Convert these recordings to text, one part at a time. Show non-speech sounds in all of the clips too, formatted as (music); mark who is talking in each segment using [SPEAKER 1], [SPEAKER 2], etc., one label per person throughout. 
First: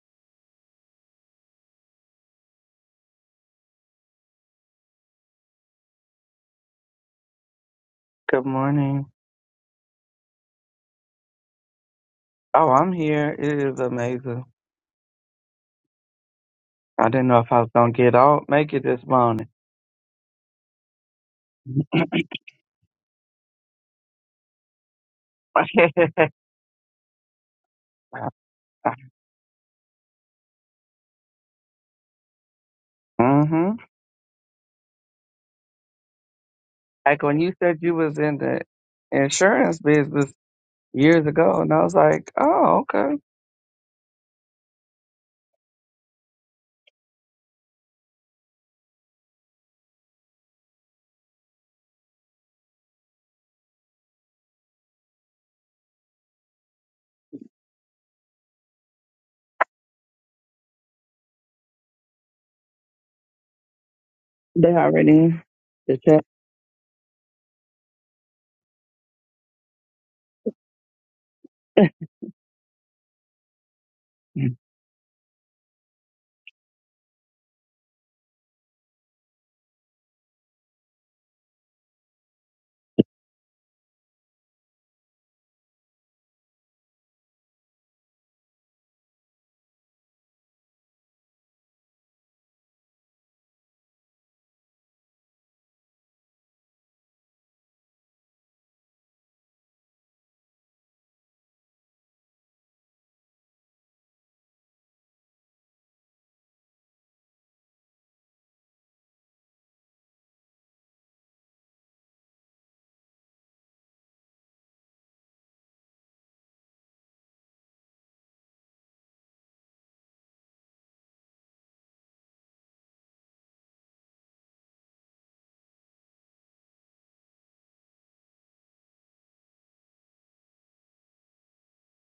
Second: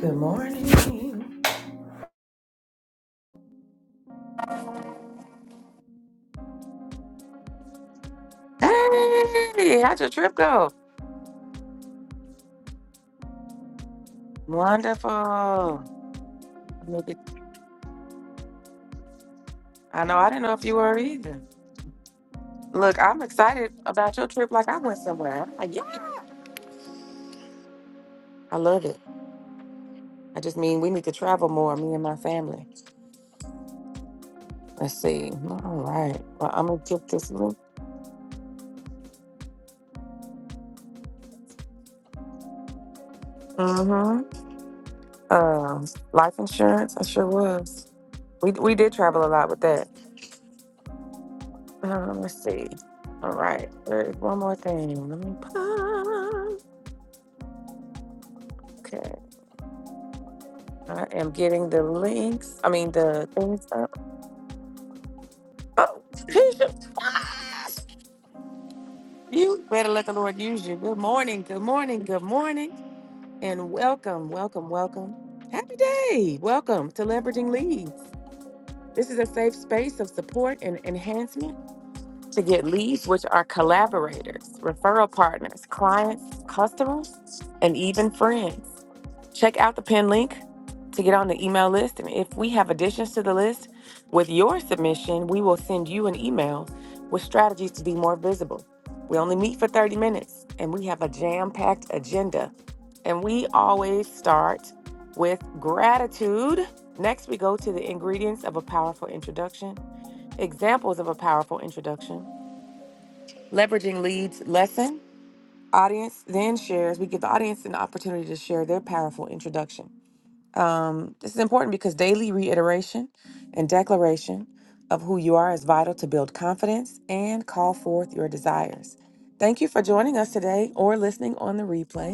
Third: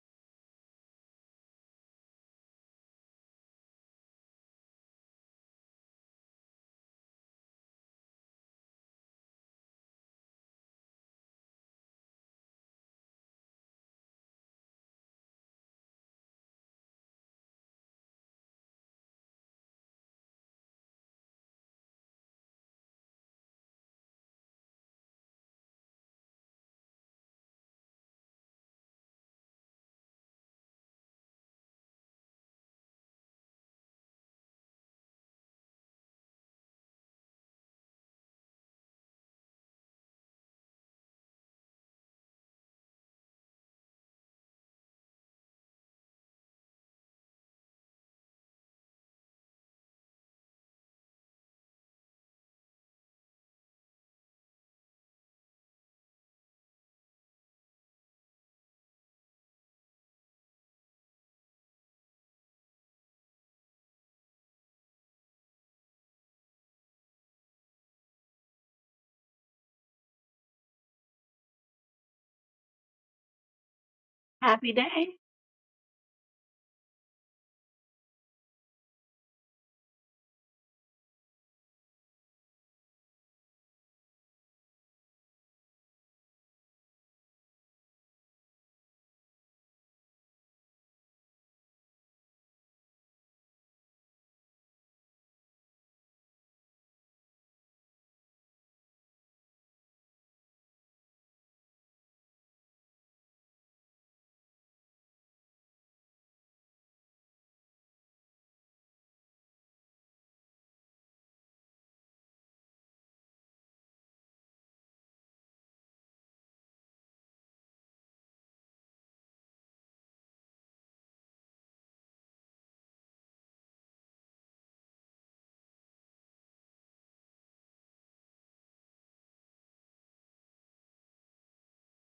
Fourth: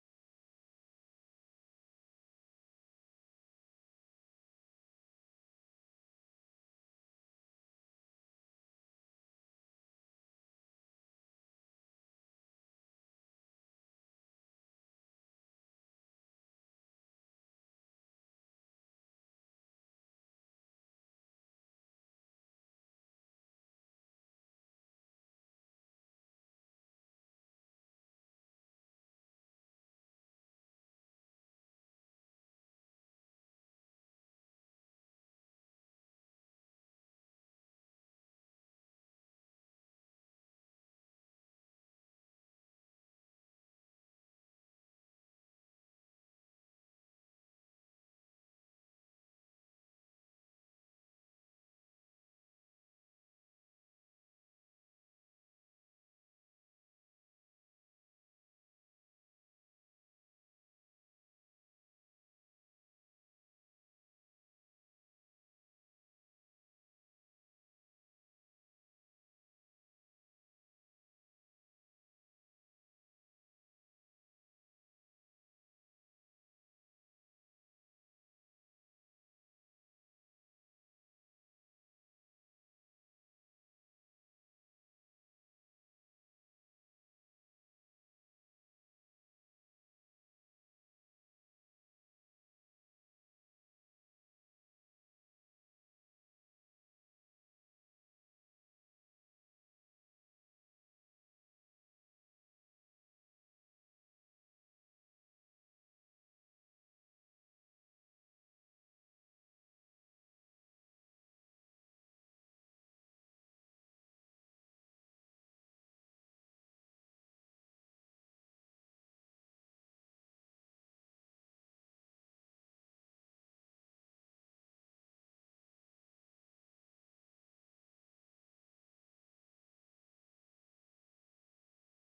[SPEAKER 1] Good morning.
[SPEAKER 2] Good morning.
[SPEAKER 1] Hey, how'd your trip go?
[SPEAKER 2] Oh, I'm here. It is amazing.
[SPEAKER 1] Wonderful.
[SPEAKER 2] I
[SPEAKER 1] Look
[SPEAKER 2] didn't
[SPEAKER 1] at-
[SPEAKER 2] know if I was gonna get out, make it this morning.
[SPEAKER 1] I know I didn't know if you were either. Look, I'm excited about your trip like I went somewhere. I'm like,
[SPEAKER 2] (laughs)
[SPEAKER 1] yeah, I love it. I just mean we need to travel more, me and my family.
[SPEAKER 2] hmm
[SPEAKER 1] Let's see. All right. Well, I'm gonna get
[SPEAKER 2] Like
[SPEAKER 1] this
[SPEAKER 2] when you
[SPEAKER 1] link.
[SPEAKER 2] said you was in the insurance business years ago, and I was like, oh, okay.
[SPEAKER 1] Mm-hmm. Um, life insurance, I sure was. We we did travel a lot with that. Um, let's see. All right. There's one more thing. Let me pause. Okay. I am getting the links. I mean the things up.
[SPEAKER 2] They already. The
[SPEAKER 1] Oh,
[SPEAKER 2] check.
[SPEAKER 1] Keisha. Ah! You better let the Lord use you. Good morning. Good morning. Good morning. And welcome, welcome,
[SPEAKER 3] Happy
[SPEAKER 1] welcome.
[SPEAKER 3] day.
[SPEAKER 1] Happy day. Welcome to Leveraging Leads. This is a safe space of support and enhancement to get leads, which are collaborators, referral partners, clients, customers, and even friends. Check out the pin link to get on the email list. And if we have additions to the list with your submission, we will send you an email with strategies to be more visible. We only meet for 30 minutes and we have a jam packed agenda. And we always start with gratitude. Next, we go to the ingredients of a powerful introduction, examples of a powerful introduction, leveraging leads lesson. Audience then shares, we give the audience an opportunity to share their powerful introduction. Um, this is important because daily reiteration and declaration of who you are is vital to build confidence and call forth your desires. Thank you for joining us today or listening on the replay.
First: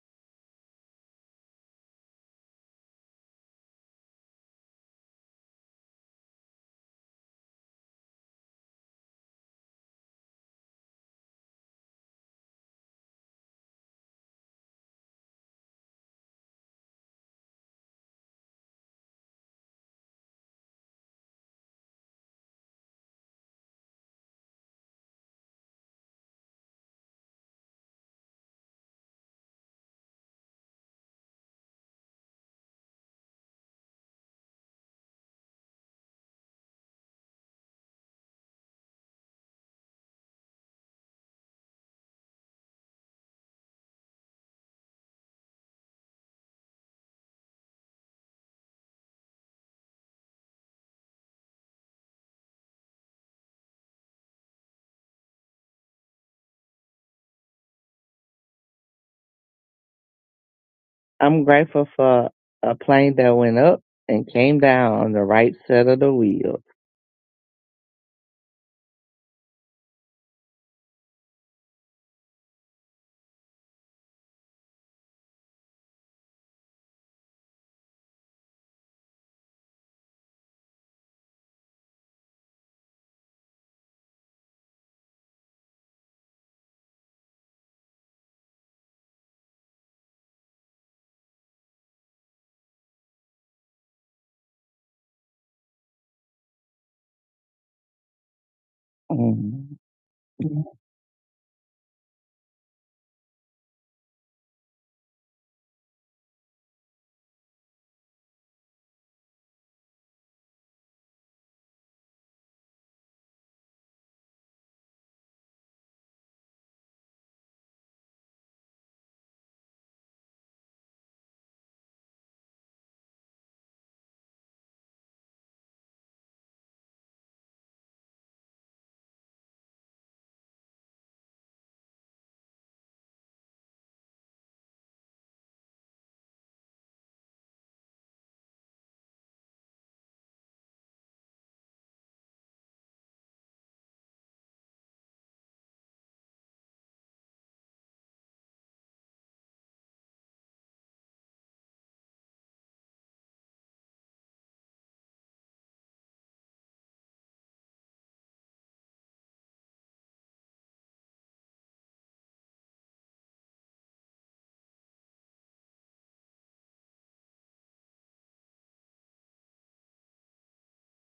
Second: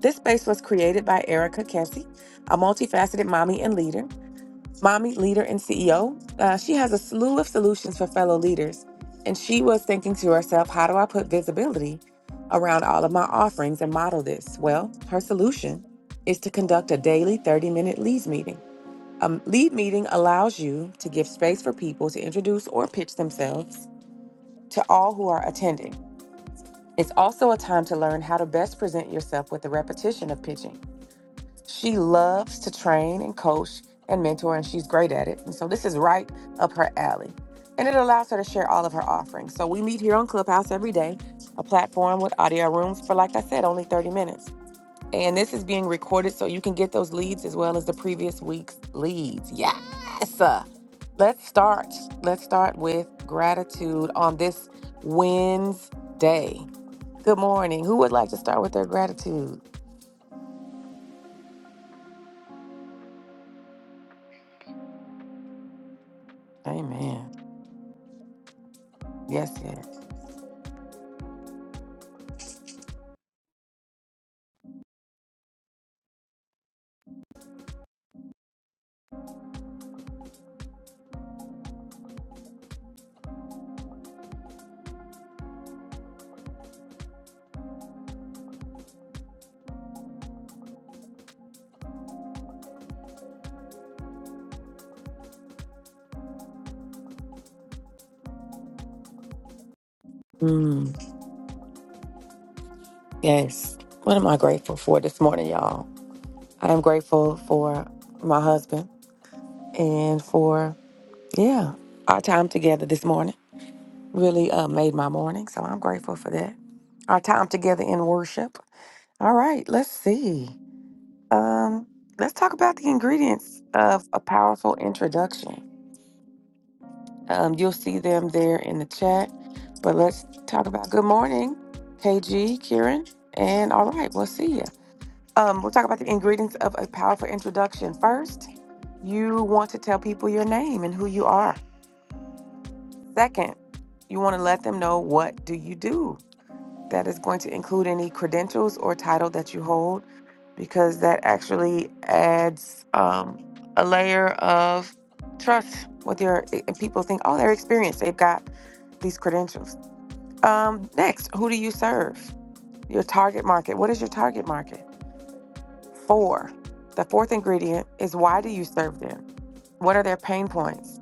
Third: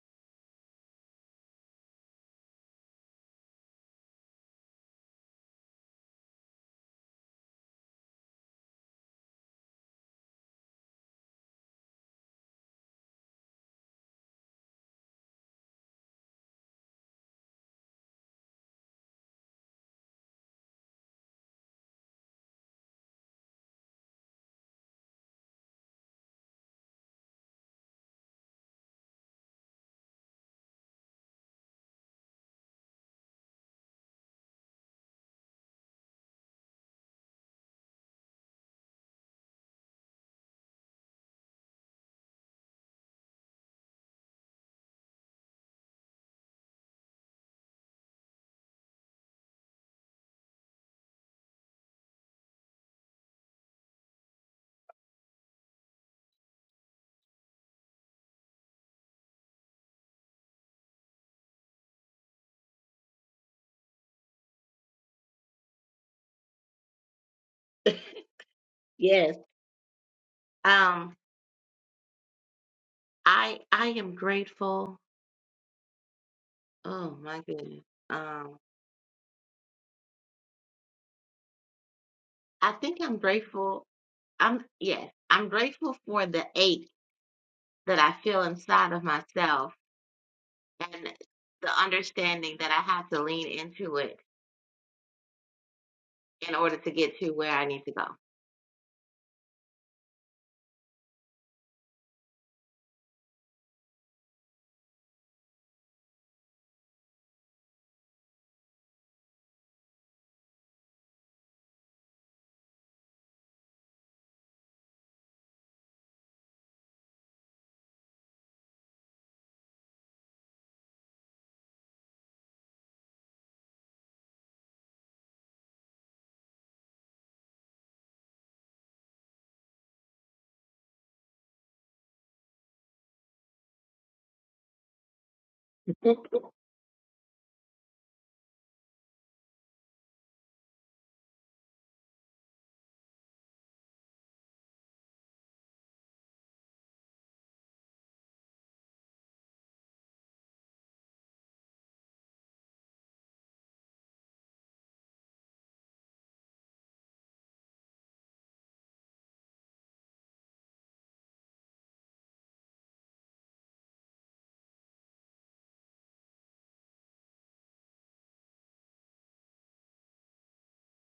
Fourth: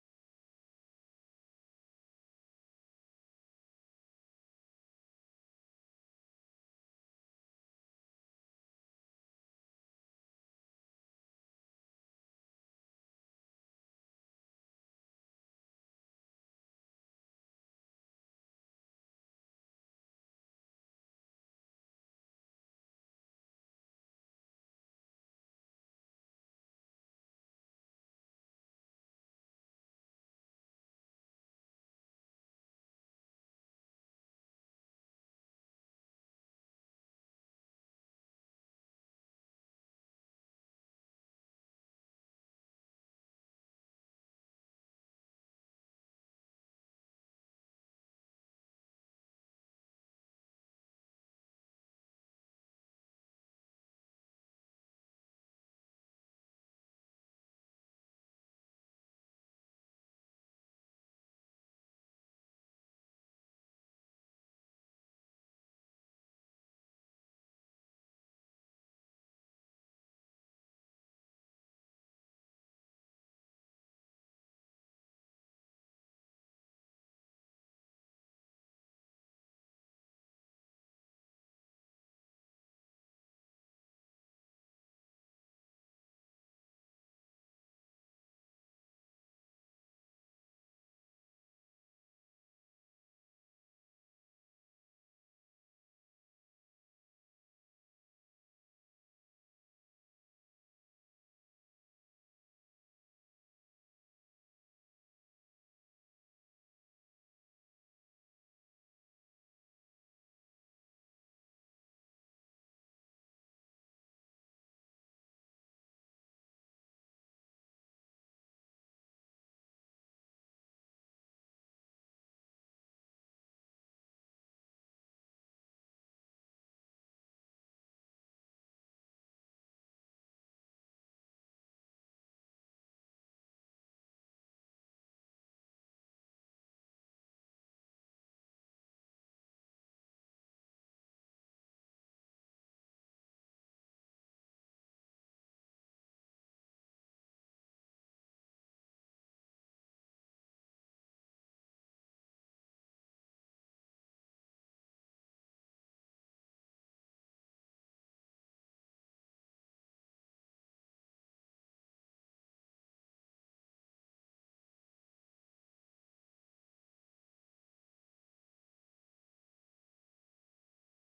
[SPEAKER 1] This space was created by Erica Kessie, a multifaceted mommy and leader. Mommy Leader and CEO. Uh, she has a slew of solutions for fellow leaders. And she was thinking to herself, how do I put visibility around all of my offerings and model this? Well, her solution is to conduct a daily 30 minute leads meeting. A lead meeting allows you to give space for people to introduce or pitch themselves to all who are attending. It's also a time to learn how to best present yourself with the repetition of pitching. She loves to train and coach and mentor, and she's great at it. And so this is right up her alley. And it allows her to share all of her offerings. So we meet here on Clubhouse every day, a platform with audio rooms for, like I said, only 30 minutes. And this is being recorded so you can get those leads as well as the previous week's leads. Yes! Let's start. Let's start with gratitude on this Wednesday. Good morning. Who would like to start with their gratitude?
[SPEAKER 2] I'm grateful for a plane that went up and came down on the right set of the wheels.
[SPEAKER 1] Amen.
[SPEAKER 3] (laughs) Yes.
[SPEAKER 1] Yes, yes.
[SPEAKER 3] Um, I I am grateful. Oh my goodness. Um, I think I'm grateful. I'm yes, I'm grateful for the ache that I feel inside of myself and the understanding that I have to lean into it in order to get to where I need to
[SPEAKER 2] Mhm.
[SPEAKER 1] Mm, yes. What am I grateful for this morning, y'all? I am grateful for my husband and for, yeah, our time together this morning really uh, made my morning. So I'm grateful for that. Our time together in worship. All right, let's see. Um, let's talk about the ingredients of a powerful introduction. Um, you'll see them there in the chat, but let's talk about good morning, KG, Kieran, and all right, we'll see you. Um, we'll talk about the
[SPEAKER 3] go.
[SPEAKER 1] ingredients of a powerful introduction. First, you want to tell people your name and who you are. Second, you want to let them know what do you do. That is going to include any credentials or title that you hold because that actually adds um, a layer of trust with your eh, and people think, oh, they're experienced. They've got these credentials. Um, next, who do you serve? Your target market. What is your target market? Four, the fourth ingredient is why do you serve them? What are their pain points?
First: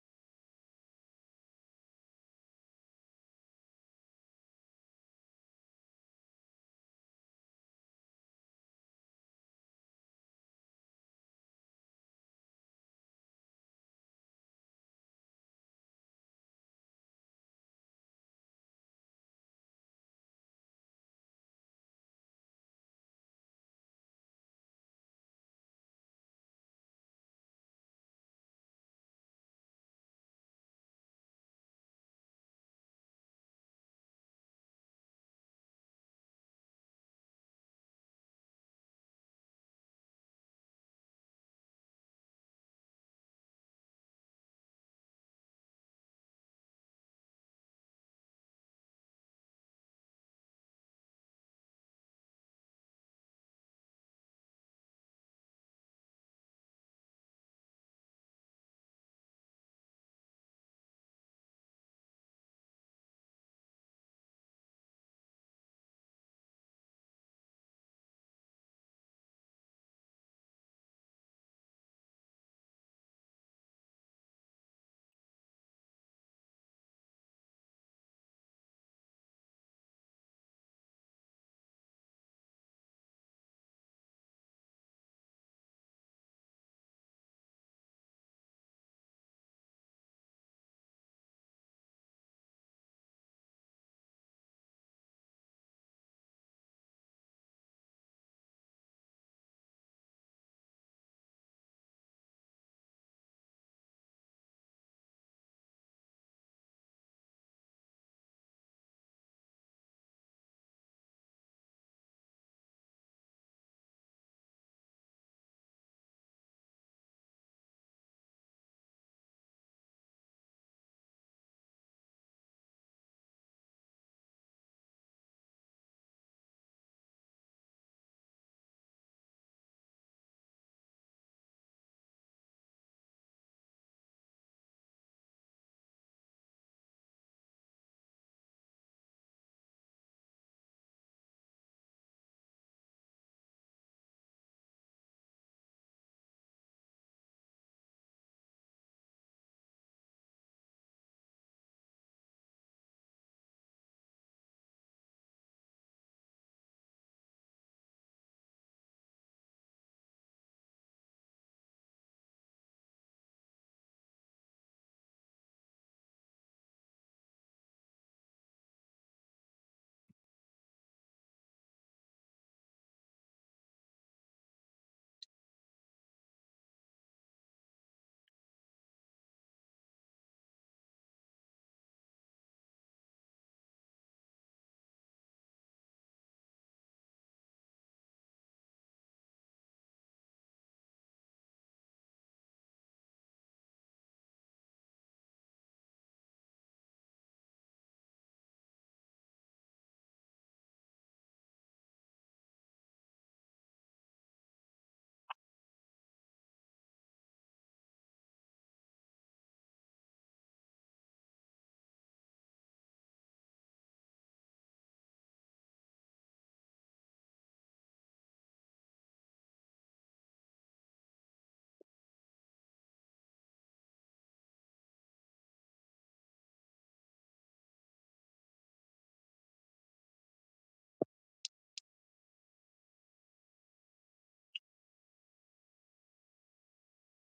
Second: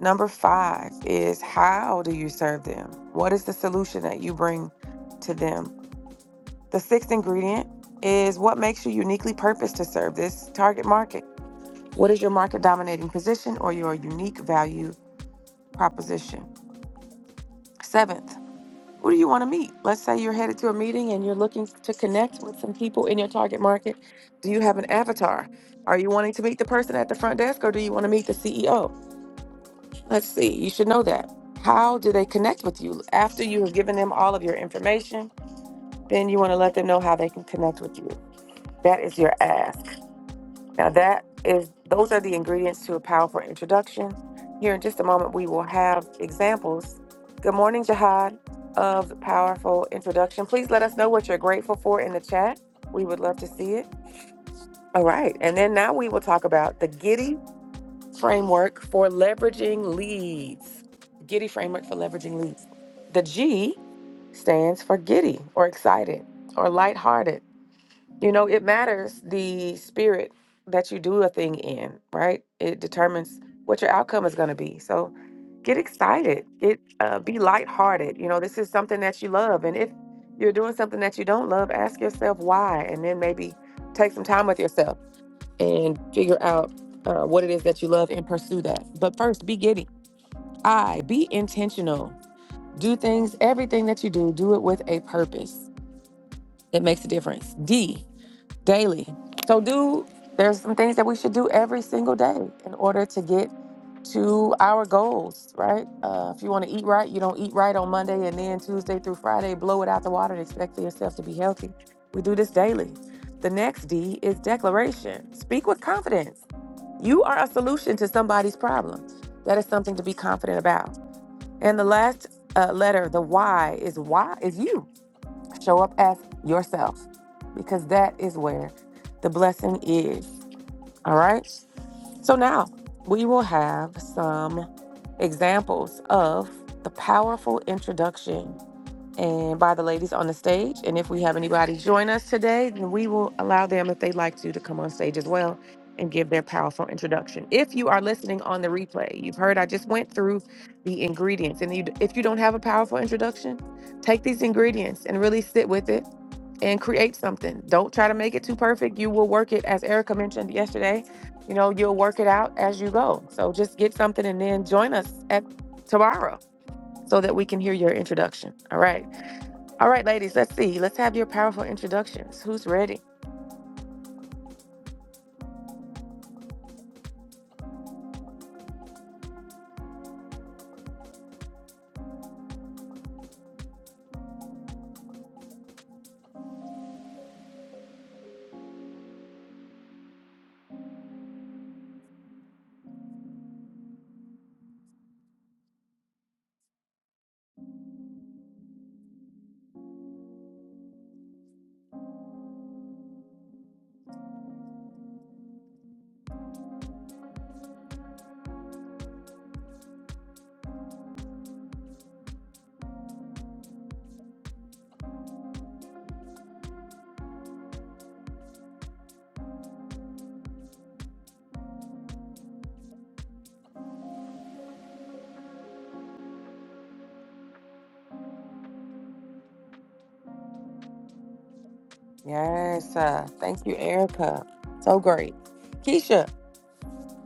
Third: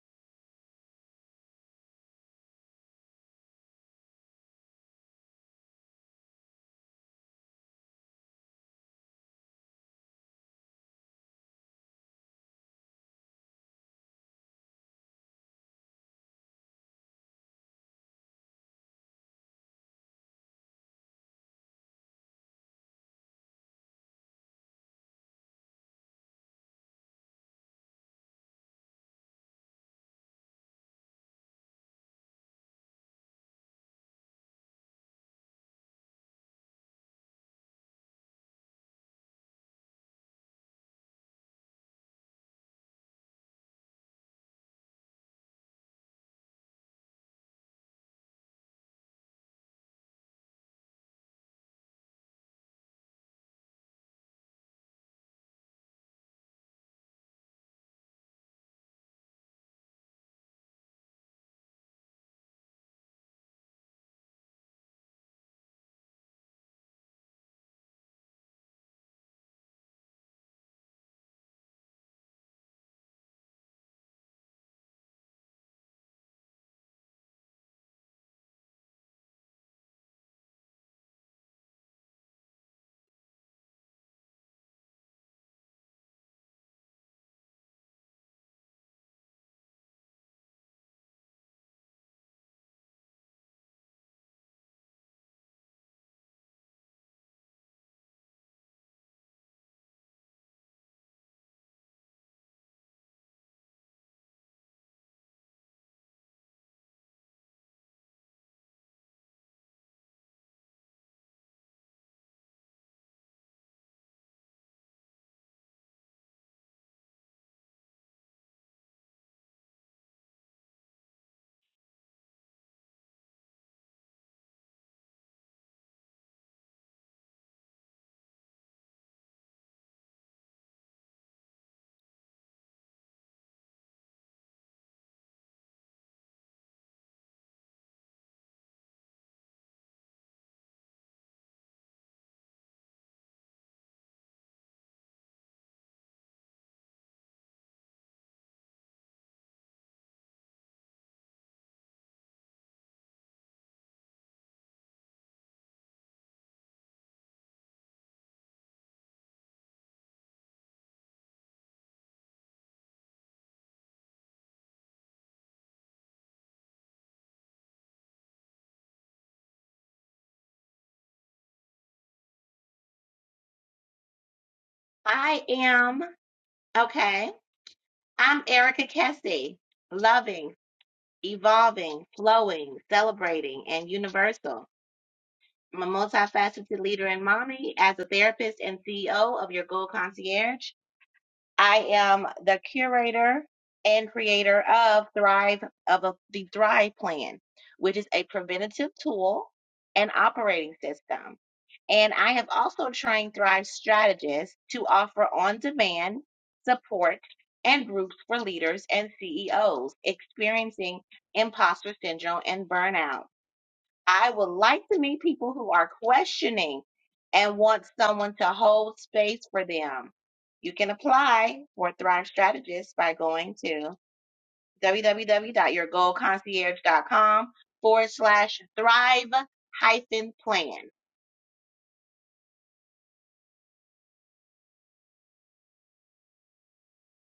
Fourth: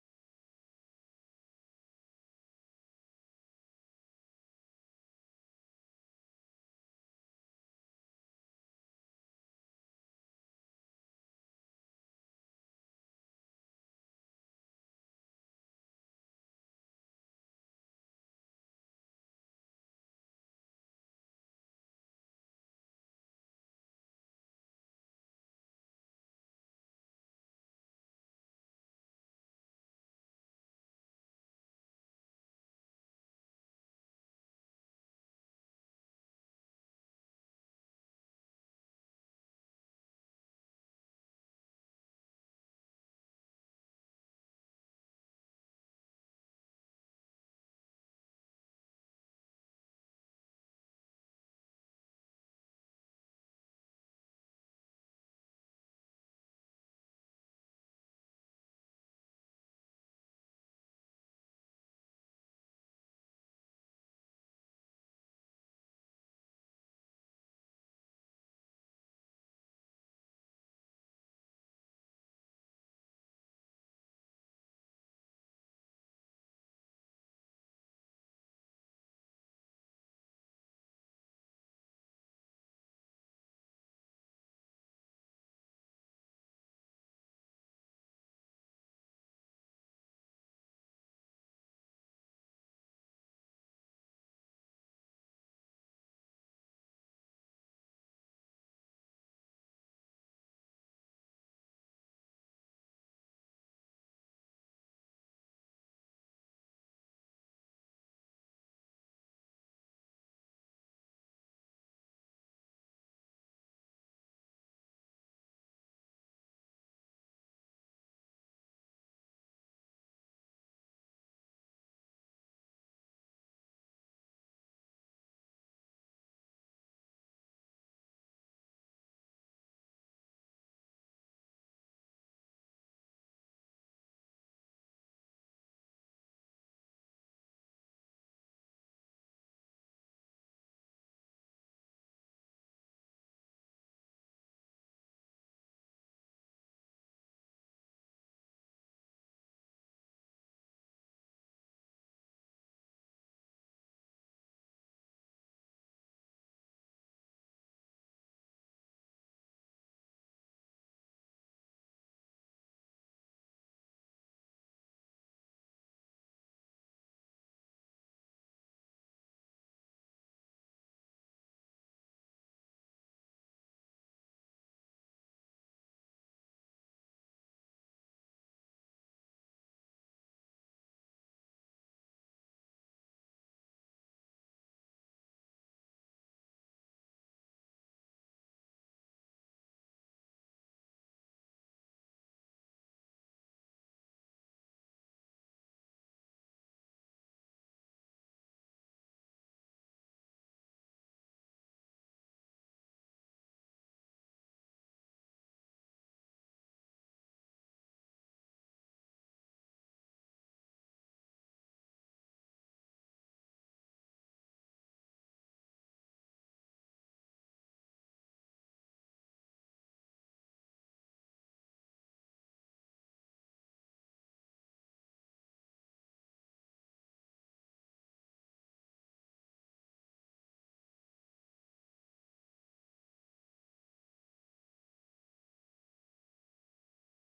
[SPEAKER 1] Number five is how do you serve them? What is the solution that you bring to them? The sixth ingredient is what makes you uniquely purposed to serve this target market? What is your market dominating position or your unique value proposition? Seventh, Who do you want to meet? Let's say you're headed to a meeting and you're looking to connect with some people in your target market. Do you have an avatar? Are you wanting to meet the person at the front desk or do you want to meet the CEO? Let's see. You should know that. How do they connect with you? After you have given them all of your information, then you want to let them know how they can connect with you. That is your ask. Now that is those are the ingredients to a powerful introduction. Here in just a moment we will have examples. Good morning, Jihad, of the powerful introduction. Please let us know what you're grateful for in the chat. We would love to see it. All right. And then now we will talk about the Giddy framework for leveraging leads. Giddy framework for leveraging leads. The G stands for giddy or excited or lighthearted you know, it matters the spirit that you do a thing in, right? It determines what your outcome is going to be. So get excited, get uh, be lighthearted. You know, this is something that you love, and if you're doing something that you don't love, ask yourself why, and then maybe take some time with yourself and figure out uh, what it is that you love and pursue that. But first, be giddy. I be intentional. Do things, everything that you do, do it with a purpose that makes a difference. D, daily. So do there's some things that we should do every single day in order to get to our goals, right? Uh, if you want to eat right, you don't eat right on Monday and then Tuesday through Friday, blow it out the water and expect for yourself to be healthy. We do this daily. The next D is declaration. Speak with confidence. You are a solution to somebody's problem. That is something to be confident about. And the last uh, letter, the Y, is why is you. Show up as yourself because that is where the blessing is. All right. So now we will have some examples of the powerful introduction and by the ladies on the stage. And if we have anybody join us today, then we will allow them, if they'd like to, to come on stage as well and give their powerful introduction. If you are listening on the replay, you've heard I just went through the ingredients. And you, if you don't have a powerful introduction, take these ingredients and really sit with it and create something. Don't try to make it too perfect. You will work it, as Erica mentioned yesterday. You know, you'll work it out as you go. So just get something and then join us at tomorrow so that we can hear your introduction. All right. All right, ladies, let's see. Let's have your powerful introductions. Who's ready?
[SPEAKER 3] (laughs) I am okay. I'm Erica Kessie, loving, evolving, flowing, celebrating, and universal. I'm a multifaceted leader and mommy as a therapist and CEO of your Gold Concierge. I am the curator and creator of Thrive of a- the Thrive Plan, which is a preventative tool and operating system. And I have also trained Thrive strategists to offer on-demand support and groups for leaders and CEOs experiencing imposter syndrome and burnout. I would like to meet people who are questioning and want someone to hold space for them. You can apply for Thrive Strategist by going to www.yourgoalconcierge.com forward slash thrive hyphen plan.
[SPEAKER 1] Yes. Uh, thank you, Erica. So great. Keisha.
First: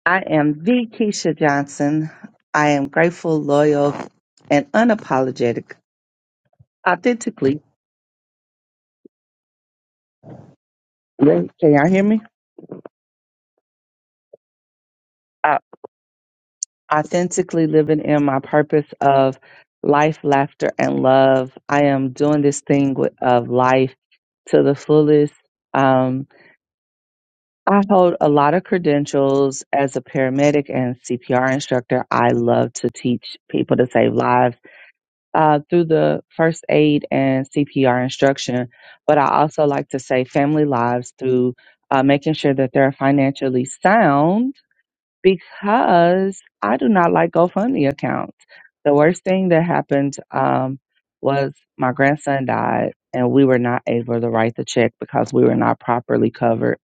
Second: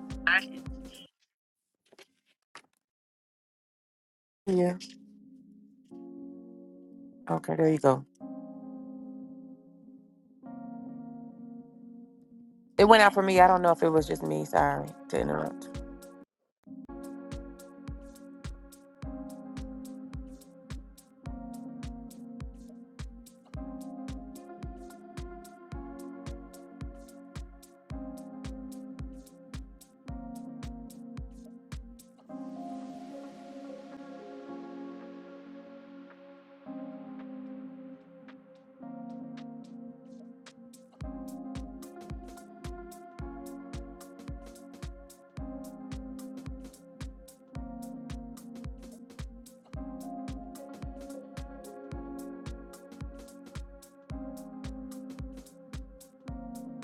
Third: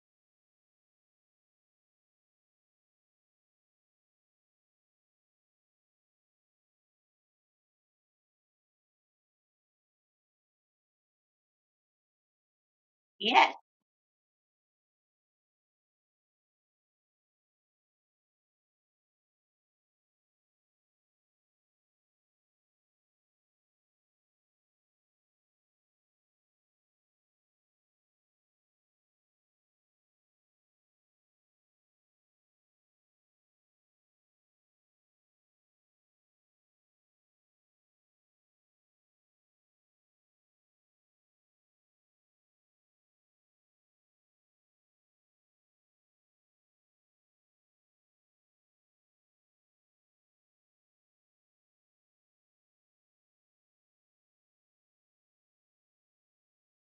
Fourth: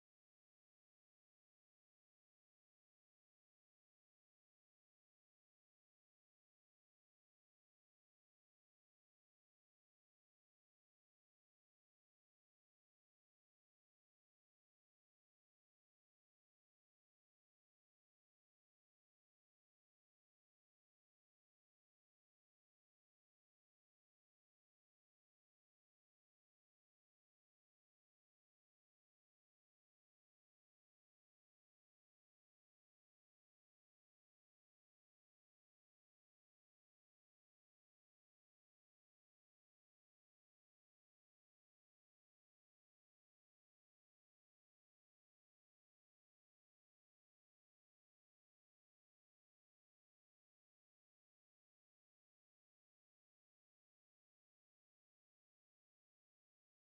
[SPEAKER 2] I am the Keisha Johnson. I am grateful, loyal, and
[SPEAKER 1] Yeah.
[SPEAKER 2] unapologetic.
[SPEAKER 1] Okay,
[SPEAKER 2] authentically
[SPEAKER 1] there you go.
[SPEAKER 2] can y'all hear me
[SPEAKER 1] It went out for me. I
[SPEAKER 3] Yes,
[SPEAKER 1] don't know if it was just me. Sorry to interrupt.
[SPEAKER 2] uh, authentically living in my purpose of life laughter and love i am doing this thing with, of life to the fullest um, i hold a lot of credentials as a paramedic and cpr instructor i love to teach people to save lives uh, through the first aid and cpr instruction but i also like to save family lives through uh, making sure that they're financially sound because I do not like GoFundMe accounts. The worst thing that happened um, was my grandson died, and we were not able to write the check because we were not properly covered.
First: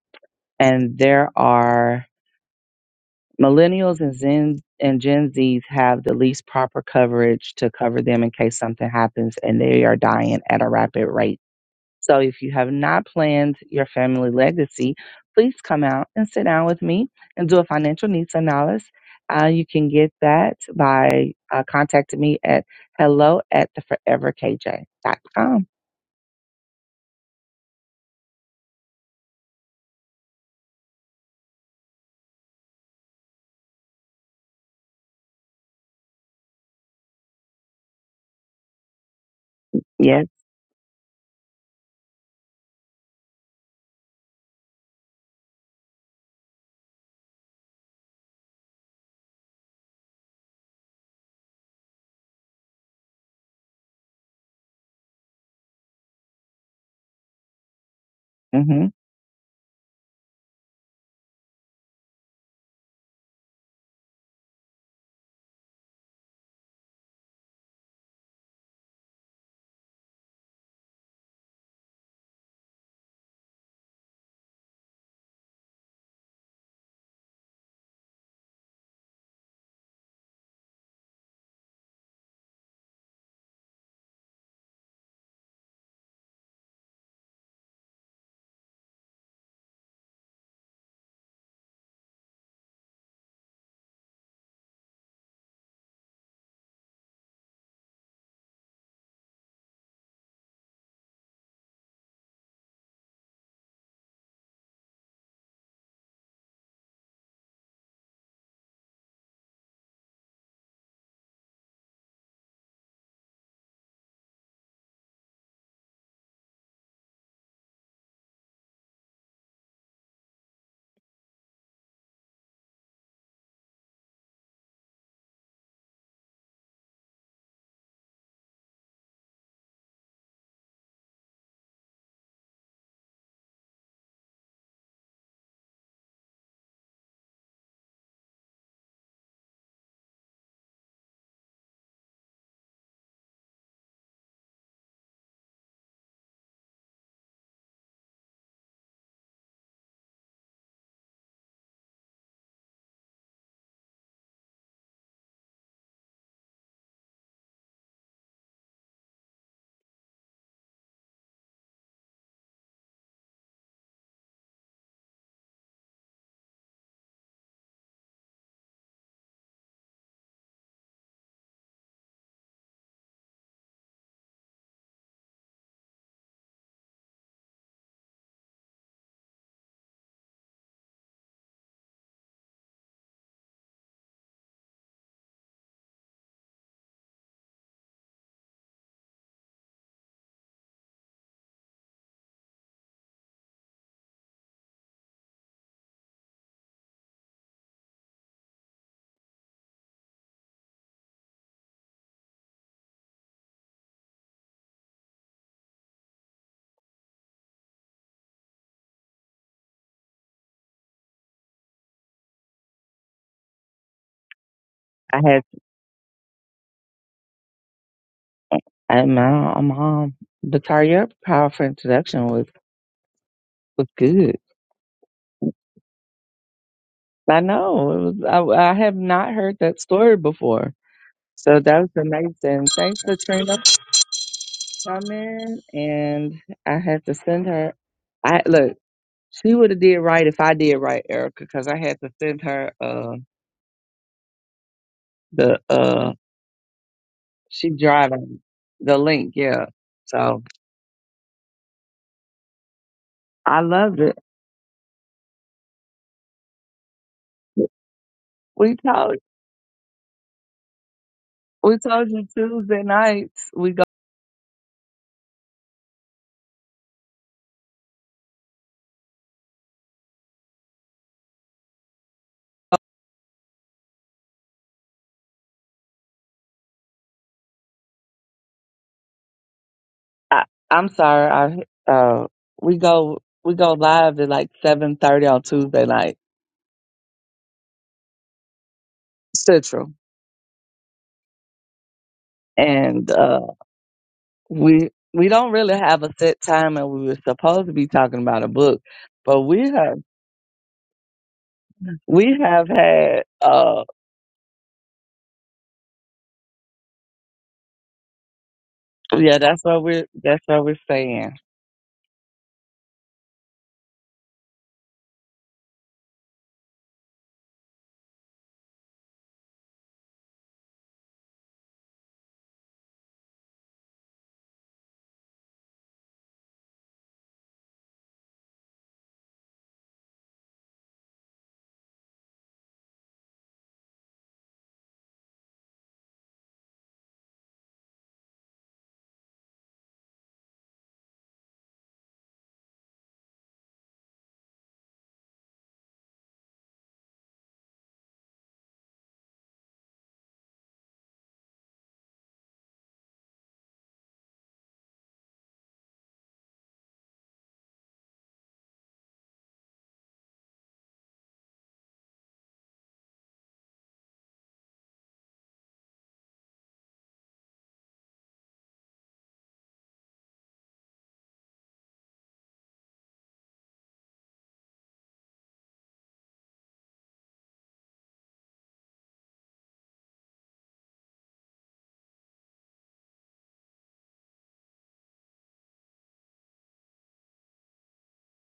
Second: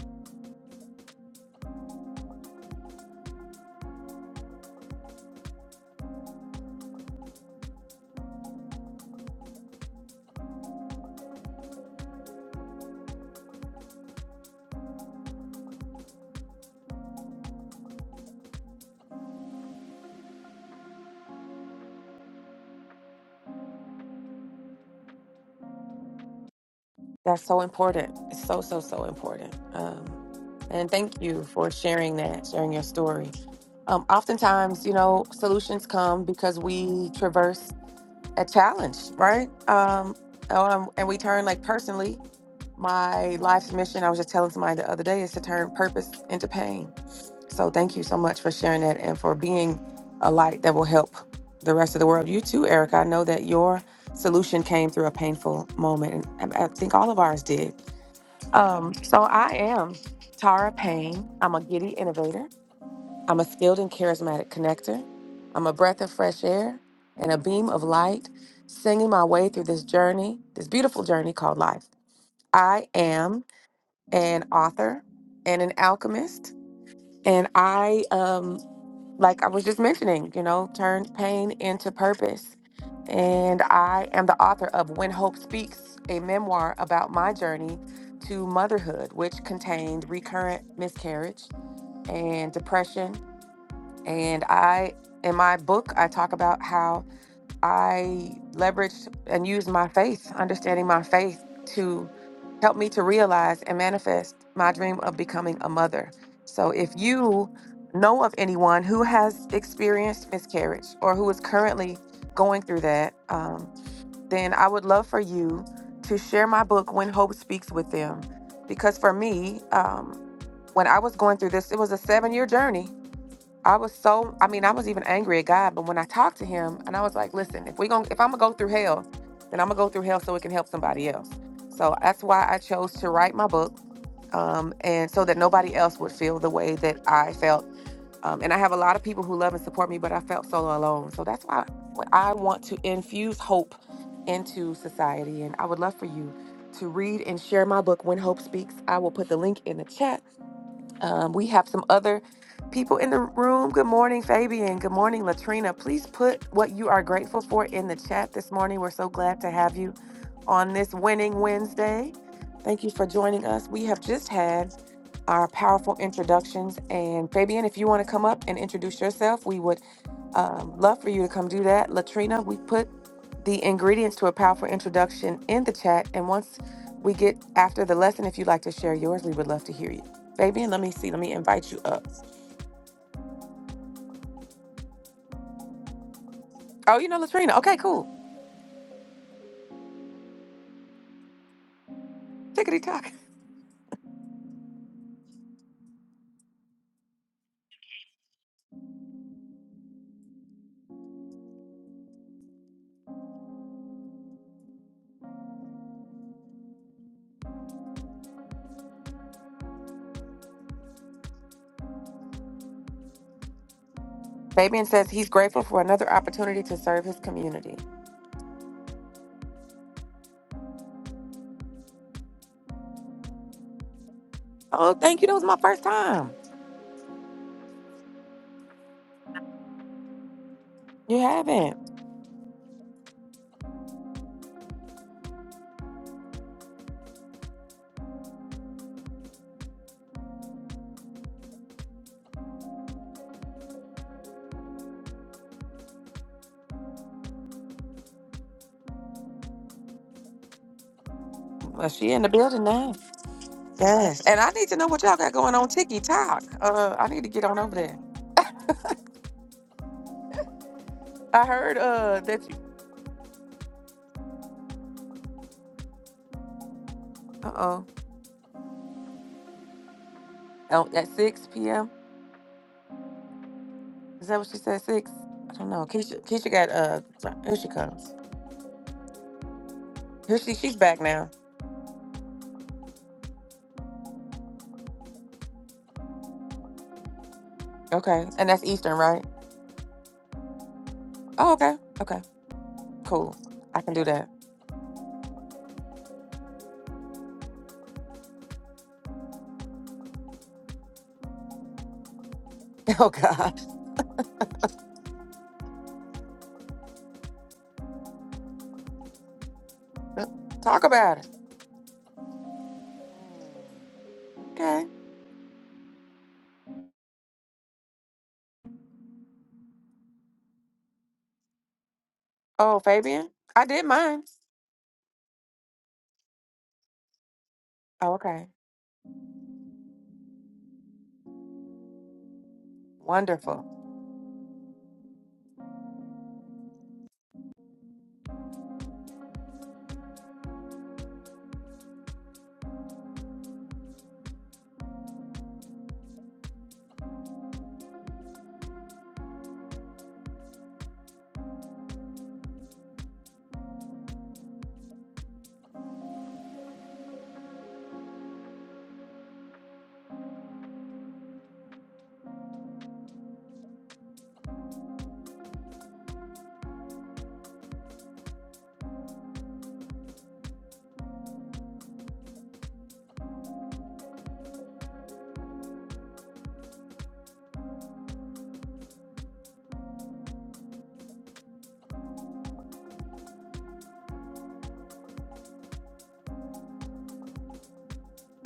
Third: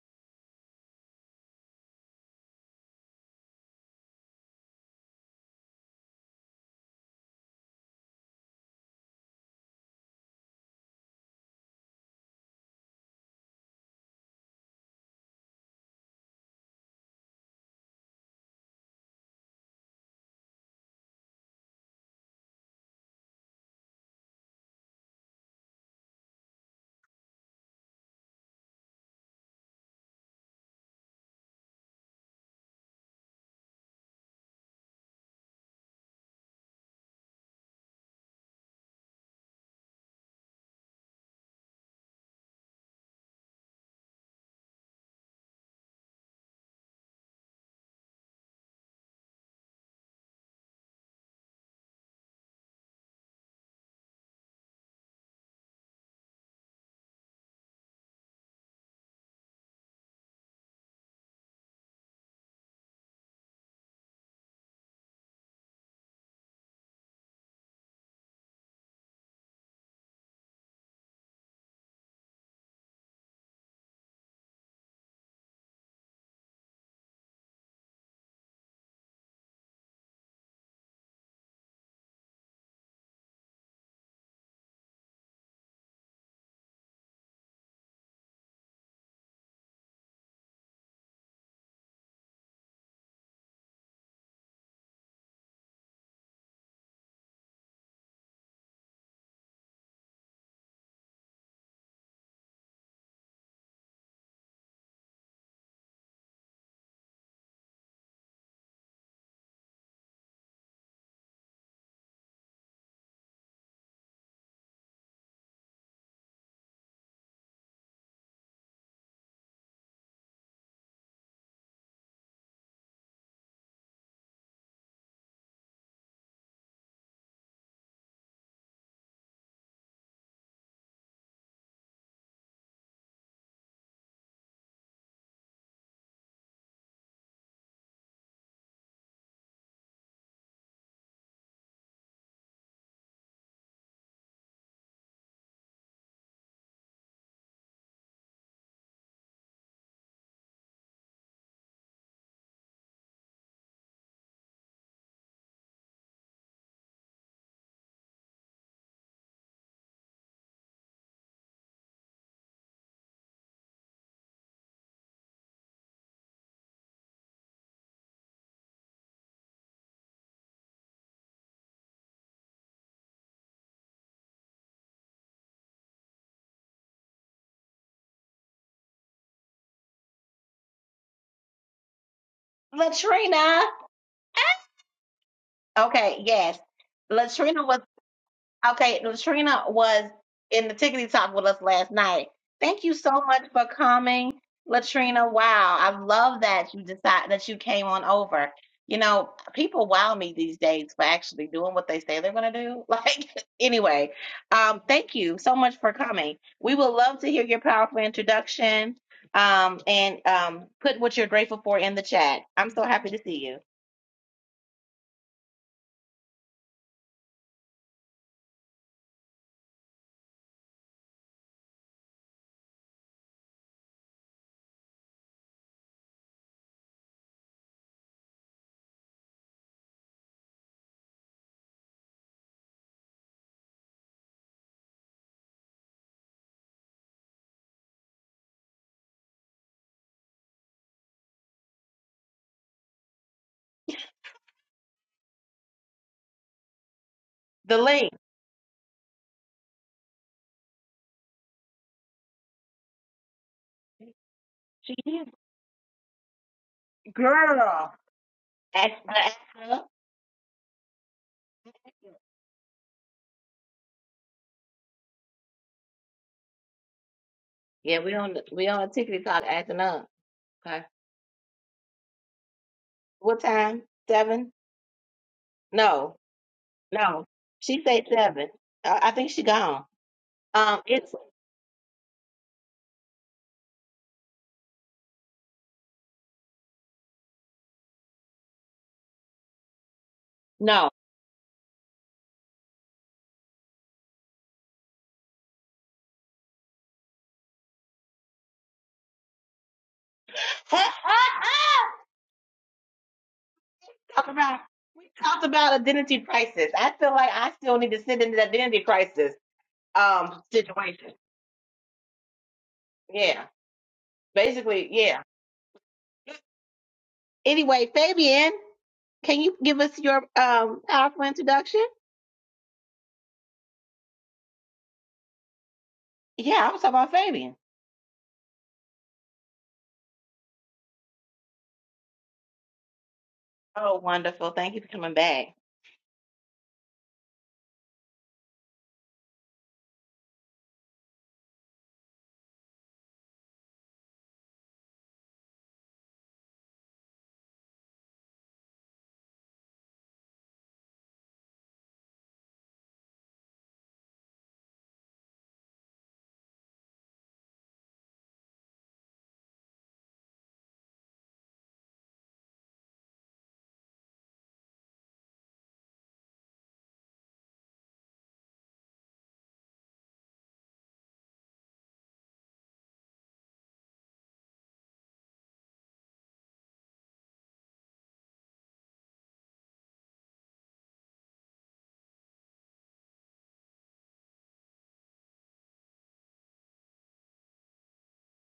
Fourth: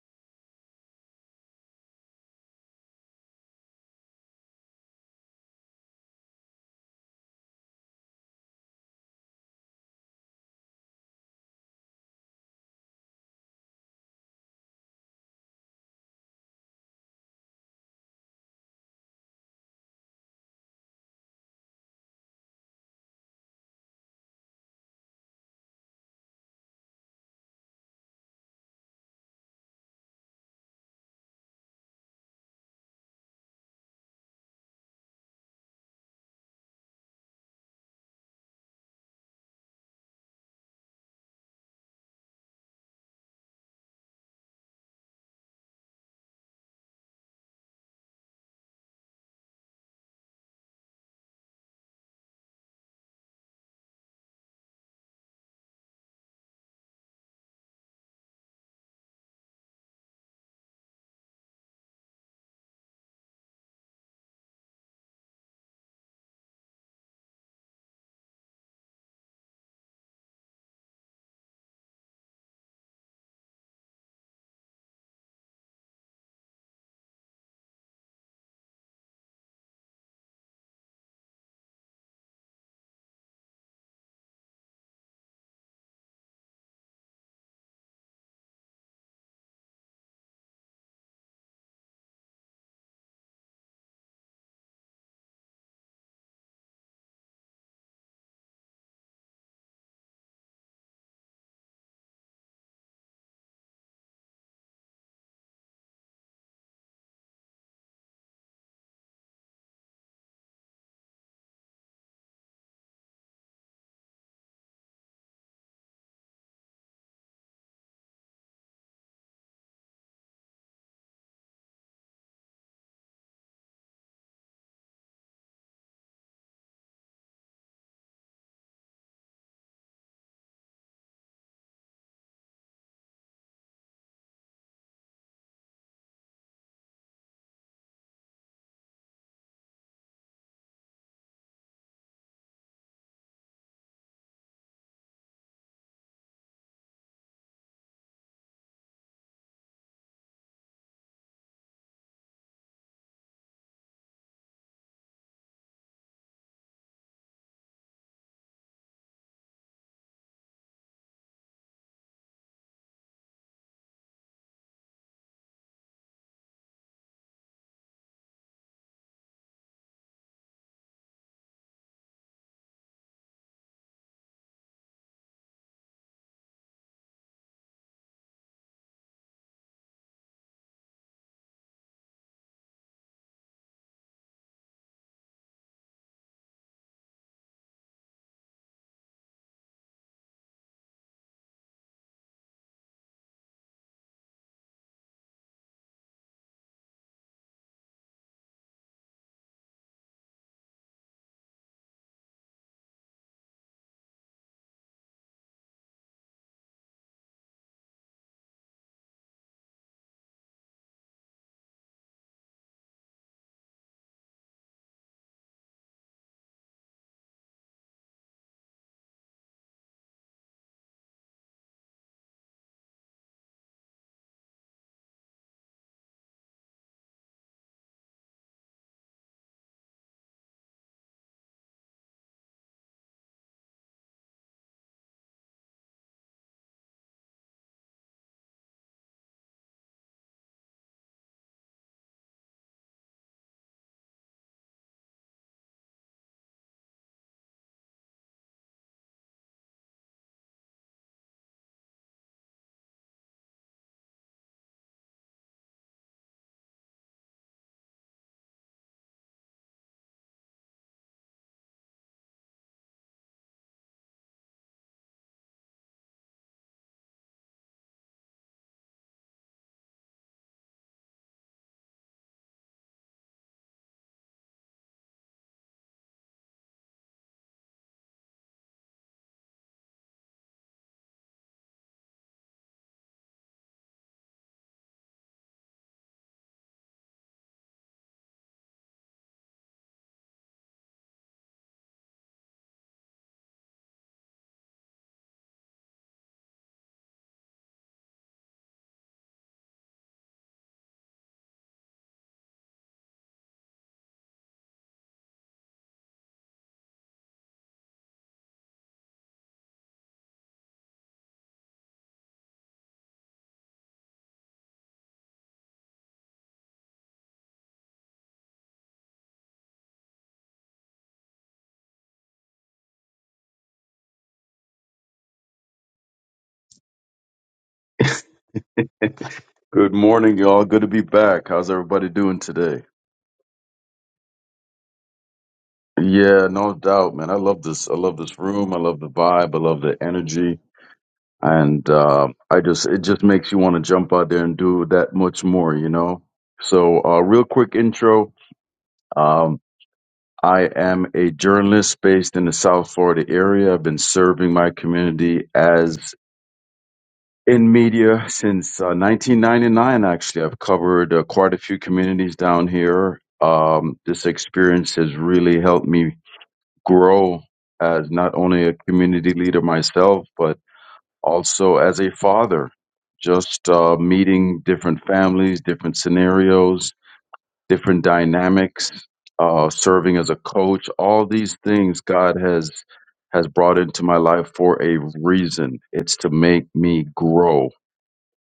[SPEAKER 2] And there are millennials and Zen and Gen Zs have the least proper coverage to cover them in case something happens, and they are dying at a rapid rate so if you have not planned your family legacy, please come out and sit down with me and do a financial needs analysis. Uh, you can get that by uh, contacting me at hello at the forever k j dot com.
[SPEAKER 1] That's so important. It's so, so, so important. Um, and thank you for sharing that, sharing your story. Um, oftentimes, you know, solutions come because we traverse a challenge, right? Um,
[SPEAKER 2] Yes.
[SPEAKER 1] um, and we turn, like, personally, my life's mission, I was just telling somebody the other day, is to turn purpose into pain. So thank you so much for sharing that and for being a light that will help the rest of the world. You too, Erica. I know that your solution came through a painful moment, and I I think all of ours did
[SPEAKER 2] hmm
[SPEAKER 1] um, so I am Tara Payne. I'm a giddy innovator. I'm a skilled and charismatic connector. I'm a breath of fresh air and a beam of light, singing my way through this journey, this beautiful journey called life. I am an author and an alchemist, and I um, like I was just mentioning, you know, turns pain into purpose. And I am the author of When Hope Speaks, a memoir about my journey to motherhood, which contained recurrent miscarriage and depression. And I, in my book, I talk about how I leveraged and used my faith, understanding my faith to help me to realize and manifest my dream of becoming a mother. So if you know of anyone who has experienced miscarriage or who is currently going through that, um, then I would love for you to share my book, When Hope Speaks with Them. Because for me, um, when I was going through this, it was a seven year journey I was so I mean, I was even angry at God, but when I talked to him and I was like, listen, if we going to if I'm gonna go through hell, then I'm gonna go through hell so it can help somebody else. So that's why I chose to write my book. Um, and so that nobody else would feel the way that I felt. Um, and I have a lot of people who love and support me, but I felt so alone. So that's why I want to infuse hope into society. And I would love for you to read and share my book, When Hope Speaks. I will put the link in the chat. Um, we have some other people in the room. Good morning, Fabian. Good morning, Latrina. Please put what you are grateful for in the chat this morning. We're so glad to have you on this Winning Wednesday. Thank you for joining us. We have just had our powerful introductions. And Fabian, if you want to come up and introduce yourself, we would um, love for you to come do that. Latrina, we put the ingredients to a powerful introduction in the chat. And once we get after the lesson, if you'd like to share yours, we would love to hear you. Fabian, let me see. Let me invite you up.
[SPEAKER 3] Latrina. Okay, yes.
[SPEAKER 1] Oh, you know Latrina.
[SPEAKER 3] Latrina was.
[SPEAKER 1] Okay, cool.
[SPEAKER 3] Okay, Latrina was in the tickety talk with us last night.
[SPEAKER 1] Tickety
[SPEAKER 3] Thank you so
[SPEAKER 1] tock.
[SPEAKER 3] much for coming, Latrina. Wow, I love that you decide that you came on over. You know, people wow me these days for actually doing what they say they're gonna do. (laughs) Like, anyway, um, thank you so much for coming. We would love to hear your powerful introduction, um, and um, put what you're grateful for in the chat. I'm so happy to see you.
[SPEAKER 1] Fabian says
[SPEAKER 2] I
[SPEAKER 1] he's
[SPEAKER 2] had,
[SPEAKER 1] grateful for another opportunity to serve his community.
[SPEAKER 2] I my mom, Victoria, powerful introduction was, was good.
[SPEAKER 1] Oh, thank you. That was my first time.
[SPEAKER 2] I know. It was, I, I have not heard that story before.
[SPEAKER 1] You
[SPEAKER 2] So that was
[SPEAKER 1] haven't.
[SPEAKER 2] amazing. Thanks, Latrina, Come in, and I had to send her. I look, she would have did right if I did right, Erica, because I had to send her uh the uh she
[SPEAKER 3] The link,
[SPEAKER 2] driving the link, yeah. So
[SPEAKER 1] Well, she in the building now.
[SPEAKER 2] I loved it.
[SPEAKER 1] Yes. And I need to know
[SPEAKER 3] she's
[SPEAKER 1] what y'all got going on Tiki Talk. Uh, I need to get on over
[SPEAKER 3] girl.
[SPEAKER 1] there.
[SPEAKER 2] We
[SPEAKER 3] Ask
[SPEAKER 2] told
[SPEAKER 3] her, ask her.
[SPEAKER 1] I heard
[SPEAKER 2] we told
[SPEAKER 1] uh
[SPEAKER 2] you
[SPEAKER 1] that.
[SPEAKER 2] Tuesday nights we go.
[SPEAKER 1] Uh oh.
[SPEAKER 3] Yeah, we on the- we on tickety talk acting up. Okay.
[SPEAKER 1] Oh, at six p.m.
[SPEAKER 3] What time?
[SPEAKER 1] Is that what
[SPEAKER 3] Seven?
[SPEAKER 1] she said? Six? I don't know.
[SPEAKER 3] No,
[SPEAKER 1] Keisha, Keisha got uh.
[SPEAKER 3] no.
[SPEAKER 1] sorry, Here she
[SPEAKER 3] She said
[SPEAKER 1] comes.
[SPEAKER 3] seven. I, I think she gone.
[SPEAKER 1] Here
[SPEAKER 2] I,
[SPEAKER 1] she she's
[SPEAKER 3] Um,
[SPEAKER 2] I'm
[SPEAKER 1] back
[SPEAKER 3] it's
[SPEAKER 1] now.
[SPEAKER 2] sorry, I uh we go we go live at like seven thirty on Tuesday night
[SPEAKER 1] Okay, and that's Eastern, right?
[SPEAKER 2] Central,
[SPEAKER 3] no.
[SPEAKER 1] Oh, okay. Okay,
[SPEAKER 2] and uh
[SPEAKER 1] cool. I can do that.
[SPEAKER 2] we we don't really have a set time and we were supposed to be talking about a book but we have
[SPEAKER 3] (laughs)
[SPEAKER 2] we have
[SPEAKER 1] (laughs) Oh
[SPEAKER 2] had
[SPEAKER 1] gosh,
[SPEAKER 2] uh
[SPEAKER 3] talk about we talked about identity crisis. I feel like I still need to sit in the identity crisis
[SPEAKER 2] yeah that's what we're
[SPEAKER 3] um
[SPEAKER 2] that's what we're
[SPEAKER 1] talk
[SPEAKER 3] situation.
[SPEAKER 1] about it.
[SPEAKER 2] saying
[SPEAKER 3] Yeah,
[SPEAKER 1] Okay.
[SPEAKER 3] basically, yeah. Anyway, Fabian, can you give us your um powerful introduction?
[SPEAKER 1] Oh, Fabian, I did mine.
[SPEAKER 3] Yeah, I was talking about Fabian.
[SPEAKER 1] Oh,
[SPEAKER 4] (laughs)
[SPEAKER 1] okay.
[SPEAKER 4] Good morning, y'all. Good to be back. How's everybody doing today?
[SPEAKER 1] Wonderful.
[SPEAKER 3] Oh, wonderful! Thank you for coming back.
[SPEAKER 4] Yeah, no doubt, man. I love this. I love this room. I love the vibe. I love the energy. And uh, I just, it just makes you want to jump out there and do that much more, you know? So, uh, real quick intro. Um, I am a journalist based in the South Florida area. I've been serving my community as. in media since uh, 1999. Actually, I've covered uh, quite a few communities down here. Um, this experience has really helped me grow as not only a community leader myself, but also as a father. Just uh, meeting different families, different scenarios, different dynamics, uh, serving as a coach. All these things God has has brought into my life for a reason. It's to make me grow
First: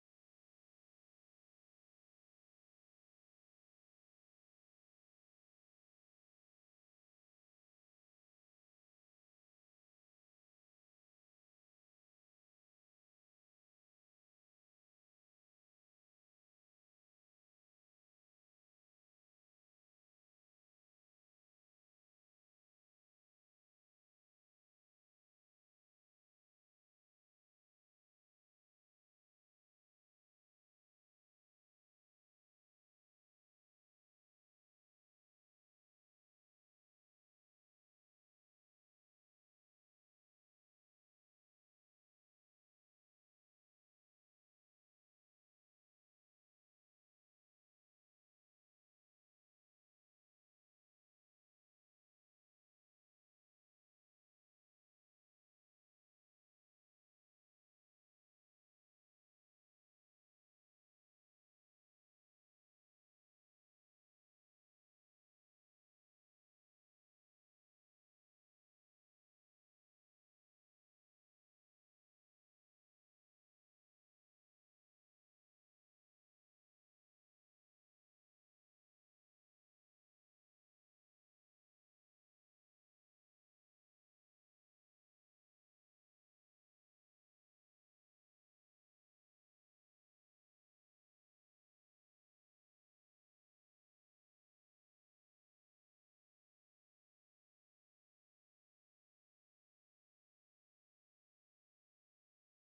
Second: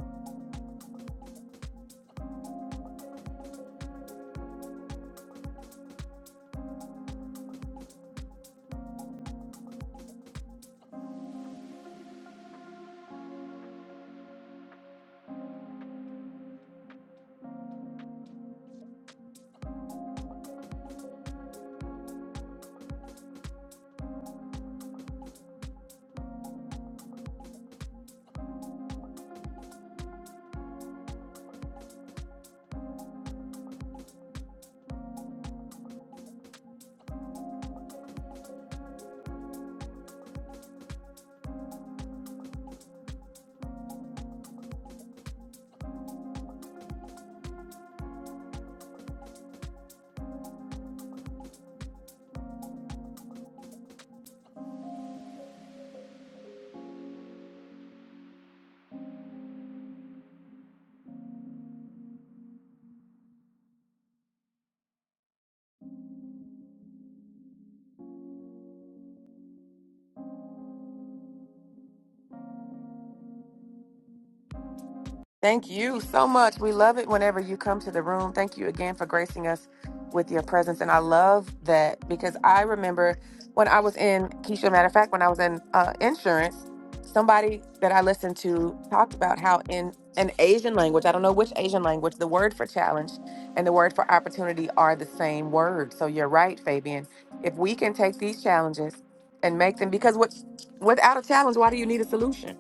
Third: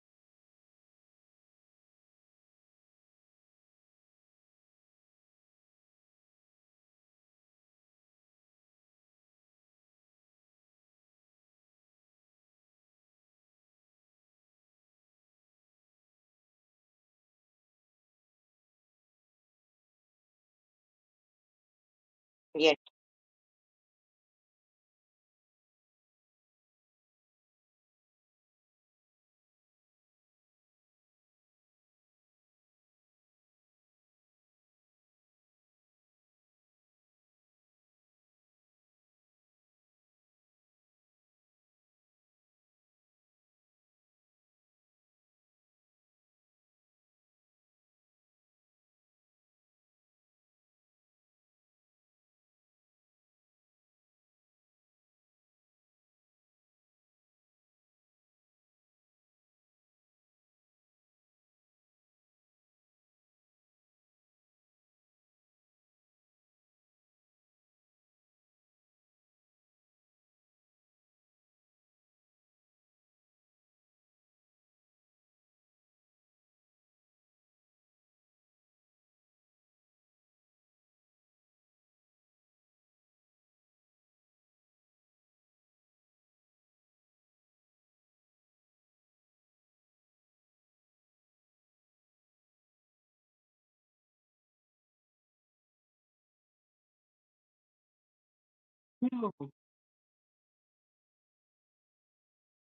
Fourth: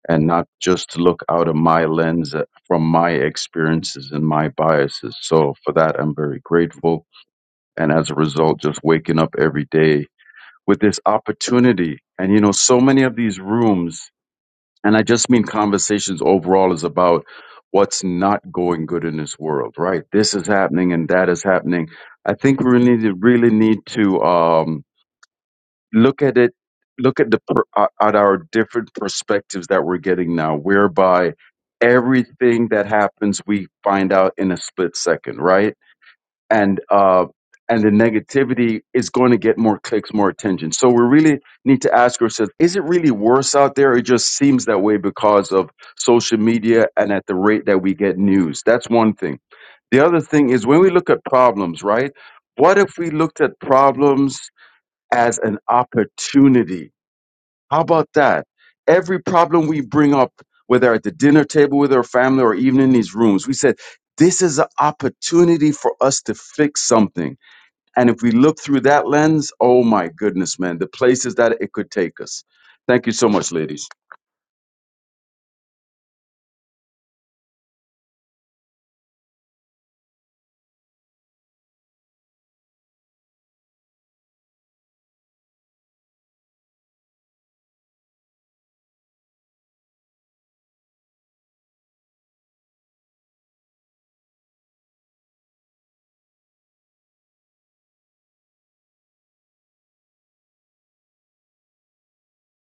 [SPEAKER 4] and not just look out of my lens uh, from my experiences and my biases. So for that, I'm very grateful. And as a result, just waking up every day with this opportunity. And you know, so many of these rooms, and I just mean conversations overall is about what's not going good in this world, right? This is happening and that is happening. I think we
[SPEAKER 3] Yeah.
[SPEAKER 4] really, really need to, um, look at it look at the per, uh, at our different perspectives that we're getting now whereby everything that happens we find out in a split second right and uh and the negativity is going to get more clicks more attention so we really need to ask ourselves is it really worse out there it just seems that way because of social media and at the rate that we get news that's one thing the other thing is when we look at problems right what if we looked at problems as an opportunity. How about that? Every problem we bring up, whether at the dinner table with our family or even in these rooms, we said, this is an opportunity for us to fix something. And if we look through that lens, oh my goodness, man, the places that it could take us. Thank you so much, ladies.
[SPEAKER 1] Thank you so much. We love it whenever you come to the room. Thank you again for gracing us with your presence. And I love that because I remember when I was in, Keisha, matter of fact, when I was in uh, insurance, somebody that I listened to talked about how in an Asian language, I don't know which Asian language, the word for challenge and the word for opportunity are the same word. So you're right, Fabian. If we can take these challenges and make them, because what, without a challenge, why do you need a solution?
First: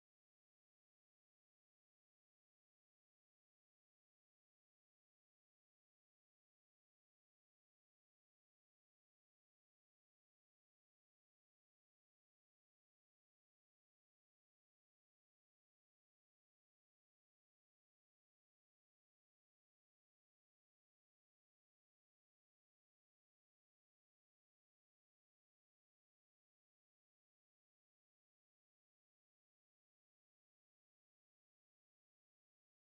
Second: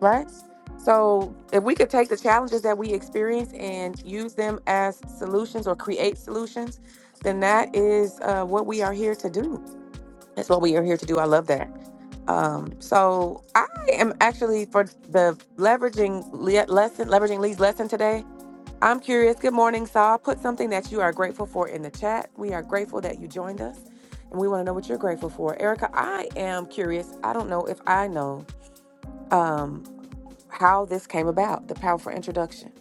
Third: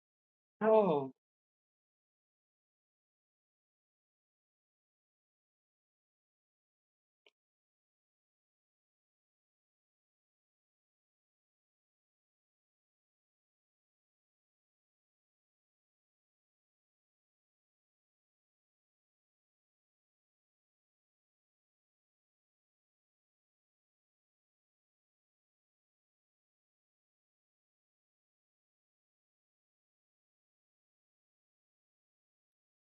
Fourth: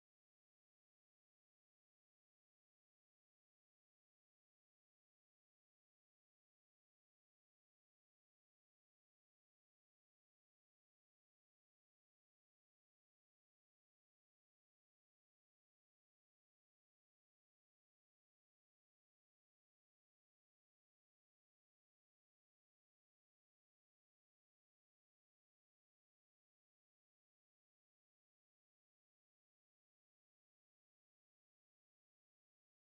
[SPEAKER 1] Right?
[SPEAKER 3] Oh,
[SPEAKER 1] So, if we could take the challenges that we experience and use them as solutions or create solutions, then that is uh, what we are here to do. That's what we are here to do. I love that. Um, so I am actually for the leveraging le- lesson, leveraging Lee's lesson today. I'm curious. Good morning, Saul. Put something that you are grateful for in the chat. We are grateful that you joined us, and we want to know what you're grateful for. Erica, I am curious. I don't know if I know. Um, how this came about, the powerful introduction.